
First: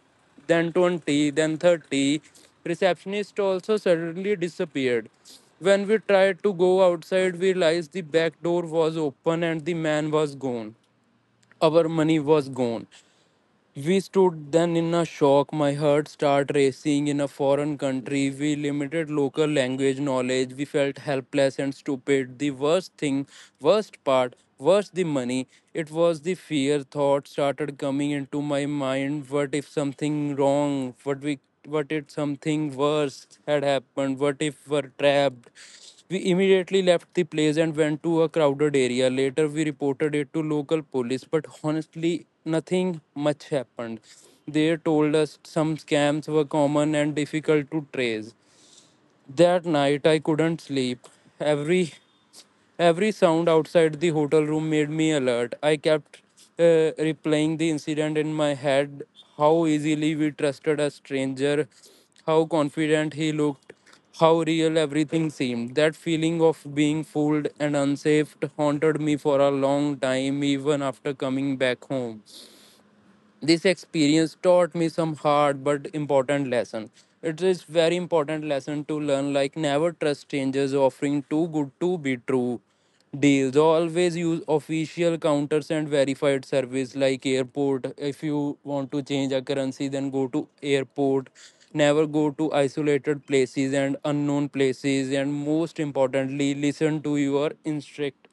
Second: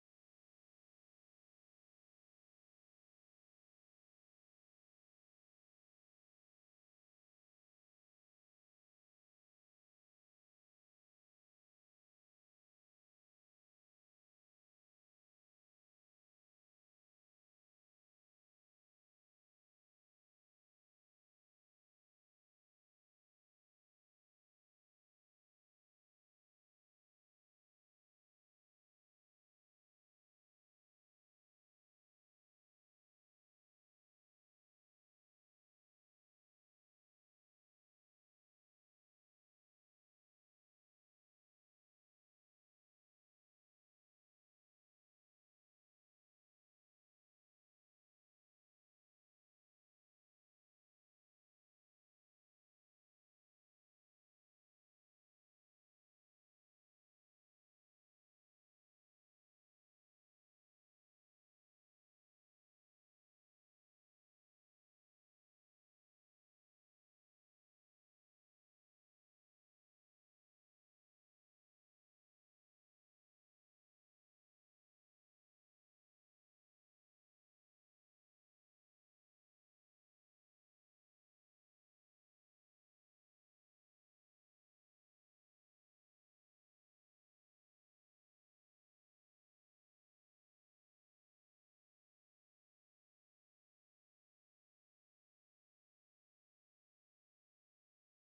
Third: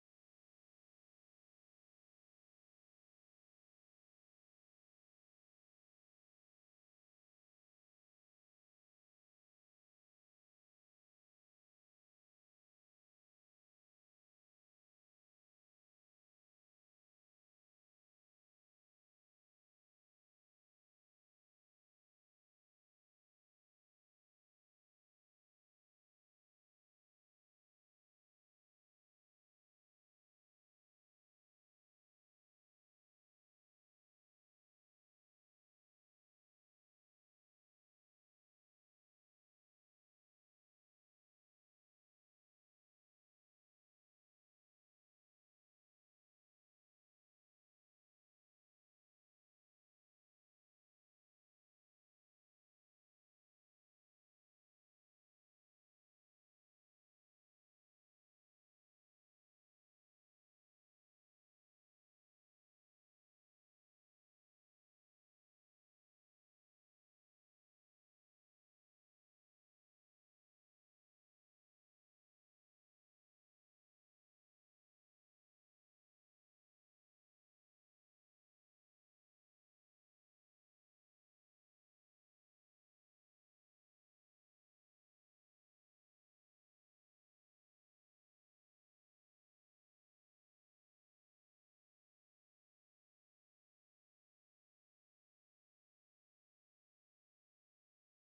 [SPEAKER 2] then twenty, then thirty. Receptionist also suddenly disappeared. When we tried to go outside, we realized the back door was open and the man was gone. Our money was gone. We stood then in a shock. My heart started racing in a foreign country. We limited local language knowledge. We felt helpless and stupid. The worst thing, worst part, worst the money. It was the fear. Thoughts started coming into my mind. What if something wrong? What we what if something worse had happened? What if we're trapped? We immediately left the place and went to a crowded area. Later, we reported it to local police, but honestly, nothing much happened. They told us some scams were common and difficult to trace. That night I couldn't sleep. Every every sound outside the hotel room made me alert. I kept uh, replaying the incident in my head, how easily we trusted a stranger, how confident he looked, how real everything seemed. That feeling of being fooled and unsafe haunted me for a long time, even after coming back home. This experience taught me some hard but important lesson. It is very important lesson to learn, like never trust strangers offering too good to be true deals. Always use official counters and verified service like airport. If you want to change a currency, then go to airport. Never go to isolated places and unknown places, and most importantly, listen to your instruct.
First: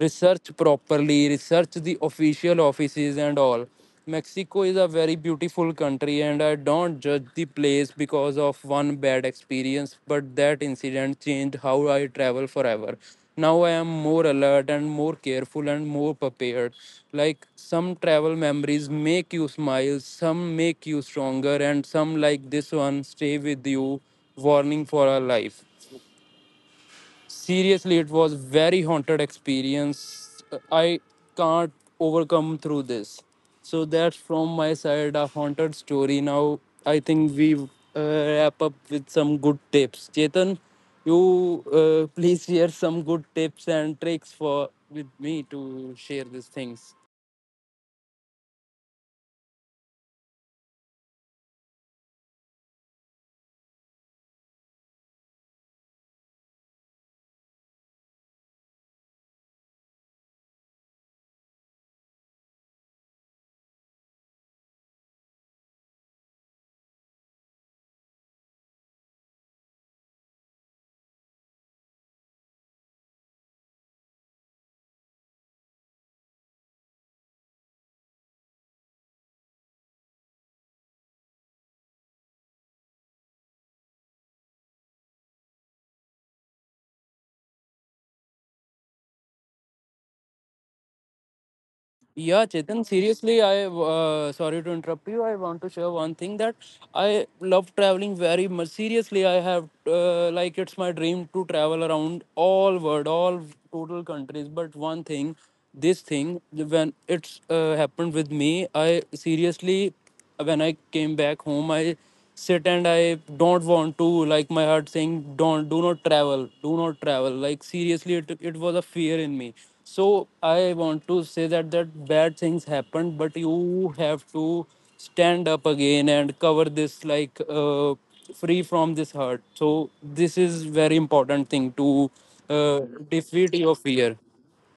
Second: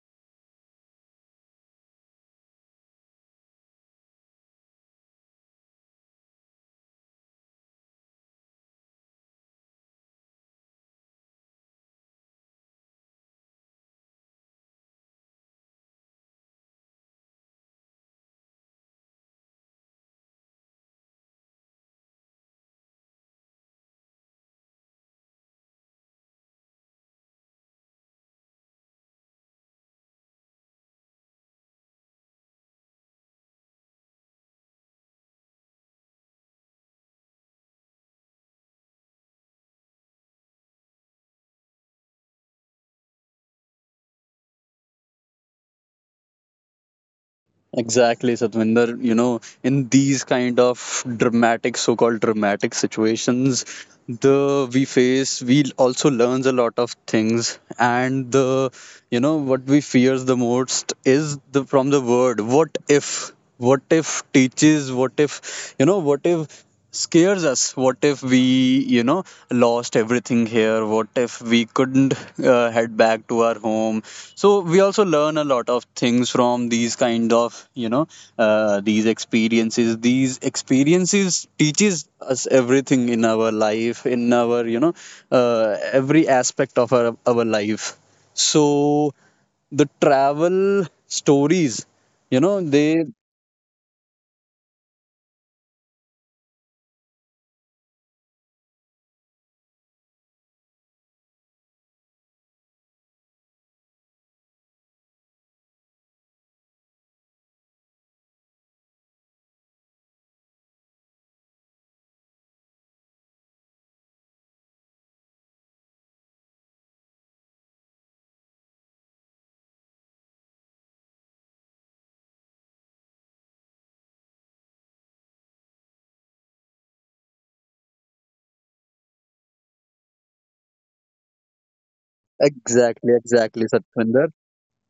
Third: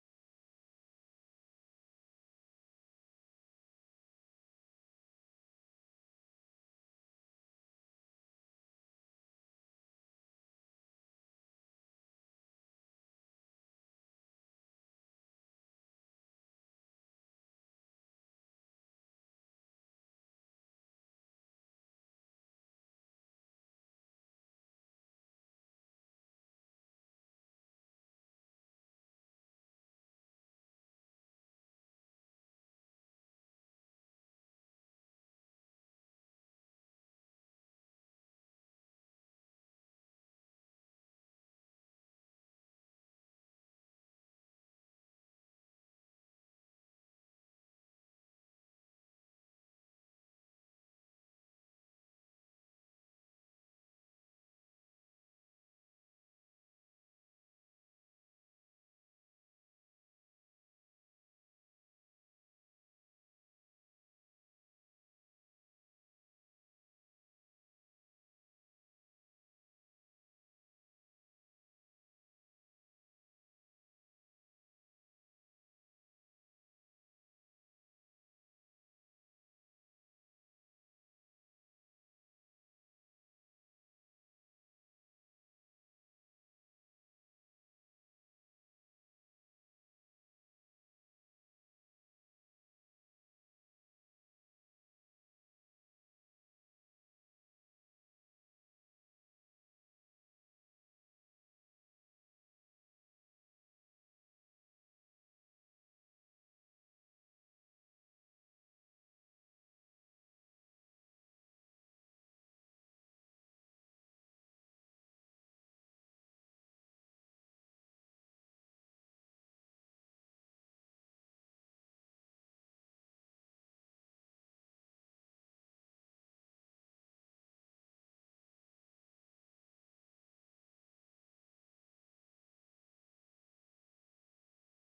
[SPEAKER 2] Research properly, research the official offices and all. Mexico is a very beautiful country, and I don't judge the place because of one bad experience, but that incident changed how I travel forever. Now I am more alert and more careful and more prepared. Like some travel memories make you smile, some make you stronger, and some, like this one, stay with you, warning for our life. Seriously, it was very haunted experience. I can't overcome through this. So that's from my side, a haunted story. Now I think we uh, wrap up with some good tips, Chetan. You uh, please share some good tips and tricks for, with me to share these things.
[SPEAKER 1] Exactly, Satvinder. You know, in these kind of dramatic, so-called dramatic situations, the we face, we also learns a lot of things, and the, you know, what we fears the most is the from the word "what if." What if teaches? What if, you know? What if scares us? What if we, you know, lost everything here? What if we couldn't uh, head back to our home? So we also learn a lot of things from these kind of, you know, uh, these experiences. These experiences teaches us everything in our life, in our, you know, uh, every aspect of our, our life. So the travel stories, you
[SPEAKER 2] Yeah,
[SPEAKER 1] know,
[SPEAKER 2] Chetan,
[SPEAKER 1] they
[SPEAKER 2] seriously, I uh, sorry to interrupt you. I want to share one thing that I love traveling very much. Seriously, I have uh, like it's my dream to travel around all world, all total countries. But one thing, this thing when it's uh, happened with me, I seriously, when I came back home, I sit, and I don't want to, like, my heart saying don't, do not travel, do not travel. Like seriously, it it was a fear in me. So I want to say that that bad things happened, but you have to stand up again and cover this, like uh, free from this hurt. So this is very important thing to uh,
[SPEAKER 1] exactly exactly,
[SPEAKER 2] defeat your
[SPEAKER 1] Satvinder.
[SPEAKER 2] fear.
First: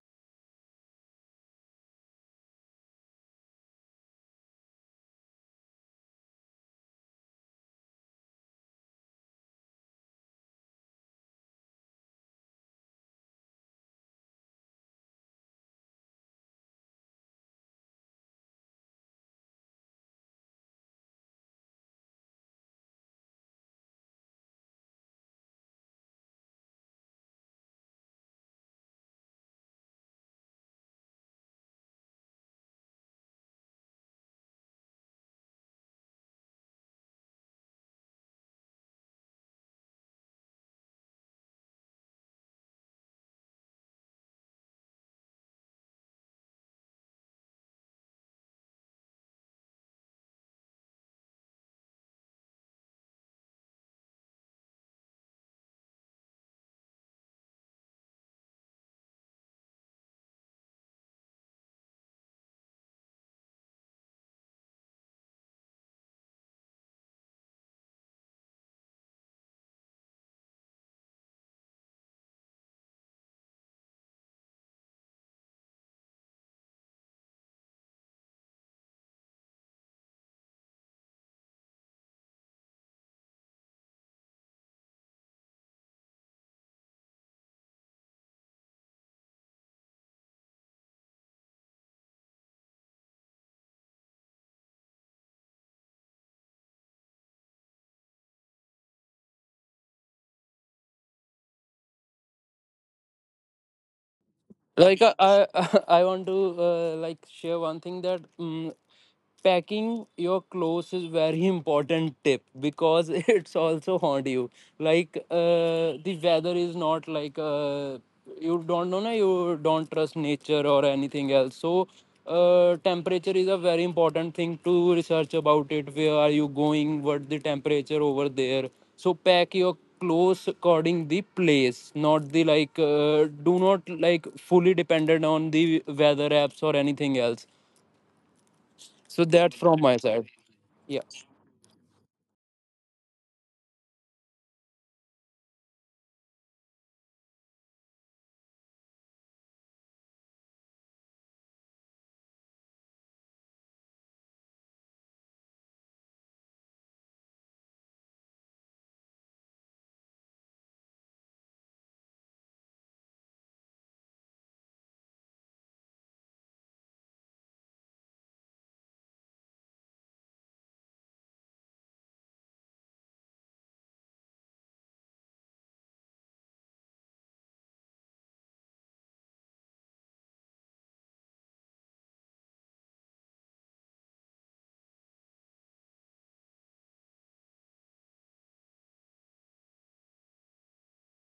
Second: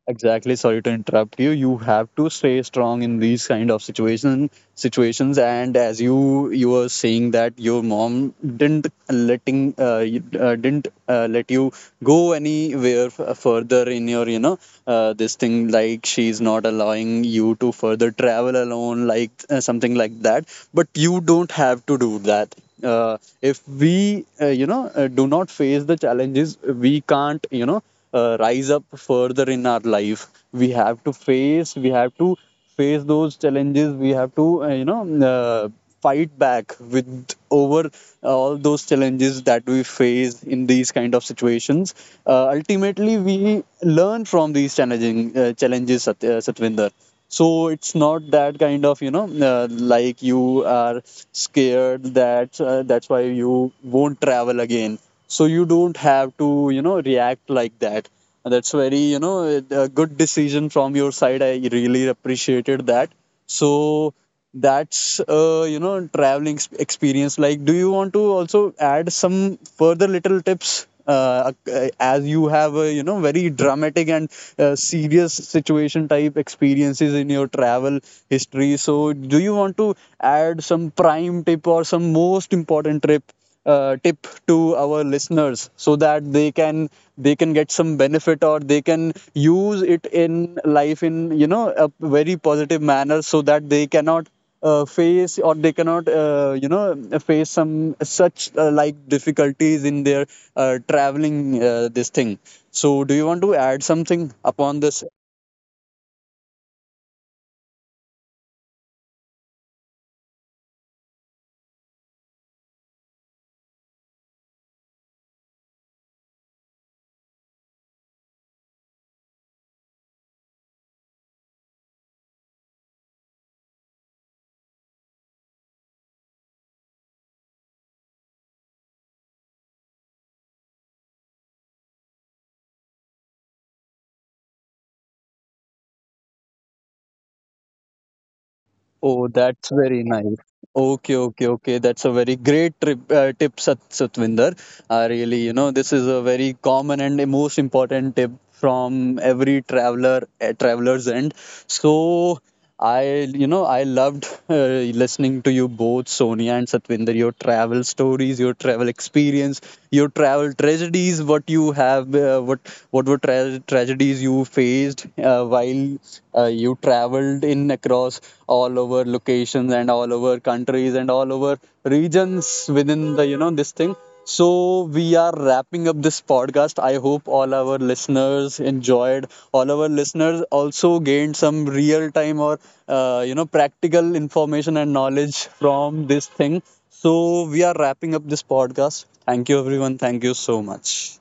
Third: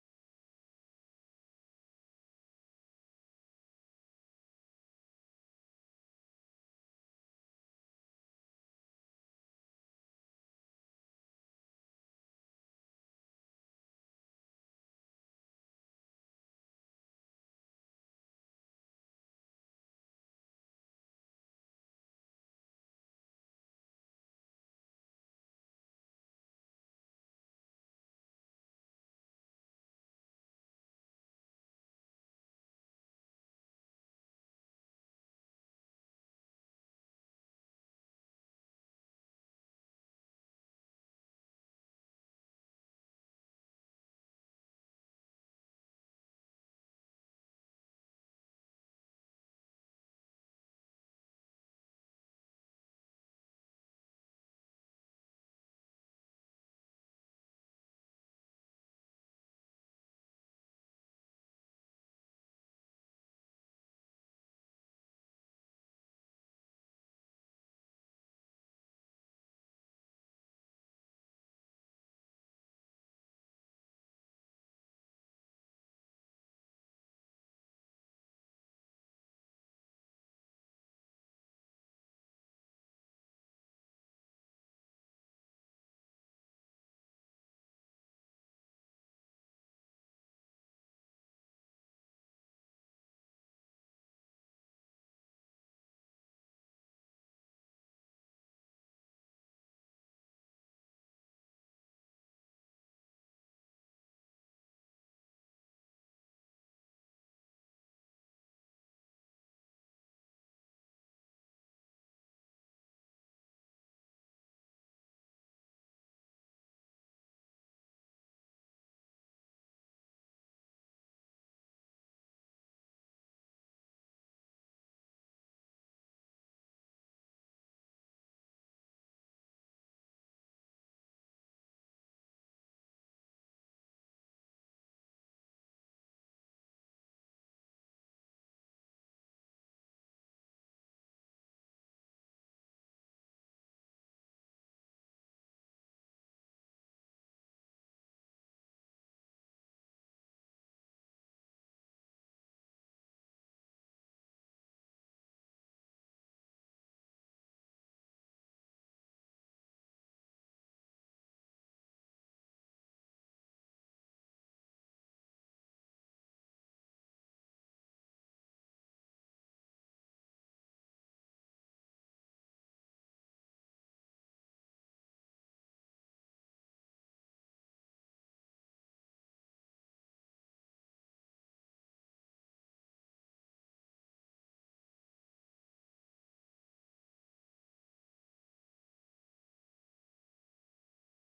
[SPEAKER 1] Exactly. Sorry to interrupt you. You have to stay strong in these kind of situation situations. And as you, you were saying that your mom didn't letting uh, you- uh, didn't uh, let you go anywhere f- further in your, you know, uh, this thing, like she's not allowing you to further travel alone, like uh, something like that. But you don't have to do that. Uh, if we uh, you know uh, do not face the challenges, we can't, you know, uh, rise up further in our life. We have to face, we have to face those challenges. We have to uh, you know uh, fight back with over all those challenges that we face in these kind of situations. uh, ultimately we learn from these challenging uh, challenges, Sat- uh, Satvinder. So it's not that kind of, you know, uh, like you are scared that uh, that's why you won't travel again. So you don't have to, you know, react like that. And that's very, you know, a good decision from your side. I really appreciated that. So that's uh, you know traveling ex- experience. Like, do you want to also add some further little tips, uh, ac- as you have a, you know, very dramatic and uh, serious situation type experiences in your travel history? So do you want to add some prime tip or some most important trip uh, tip to our listeners, so that they can, they can get some benefit or they can use it in life in, you know, a very positive manner, so that they cannot uh, face or they cannot, uh, you know face some such uh, like difficulties in their uh, traveling, uh, this thing. So do you want to add something upon
[SPEAKER 2] Like
[SPEAKER 1] this?
[SPEAKER 2] uh, I I want to uh, like share one thing that um, packing your clothes is very important tip because it's also haunt you. Like uh, the weather is not like uh, you don't know na, you don't trust nature or anything else. So uh, temperature is a very important thing to research about it, where are you going, what the temperature over there. So pack your clothes according the place, not the, like uh, do not like fully dependent on the weather apps or anything else. So
[SPEAKER 1] Oh,
[SPEAKER 2] that's
[SPEAKER 1] that's
[SPEAKER 2] from my
[SPEAKER 1] very
[SPEAKER 2] side,
[SPEAKER 1] nice.
[SPEAKER 2] yeah.
[SPEAKER 1] Okay, okay, okay. That's a very great trip, uh, tip, Sat Satvinder. Uh, really, you know, this is a very common and the most important tip from every traveler, uh, traveler's end. So, I, you know, I loved uh, listening to you both, Sonia and Satvinder, your travel stories, your travel experiences, your travel tragedies, what you have uh, what what were tra- tragedies you faced uh, while uh, you traveled in, across all over locations and all over countries and all over regions within the, you know, this thing. So we are wrapping up this podcast. I hope all our listeners enjoyed. All our listeners also gained some real time or, uh, you know, practical information and knowledge from this thing. So we are wrapping up this podcast. Thank you, everyone. Thank you so much.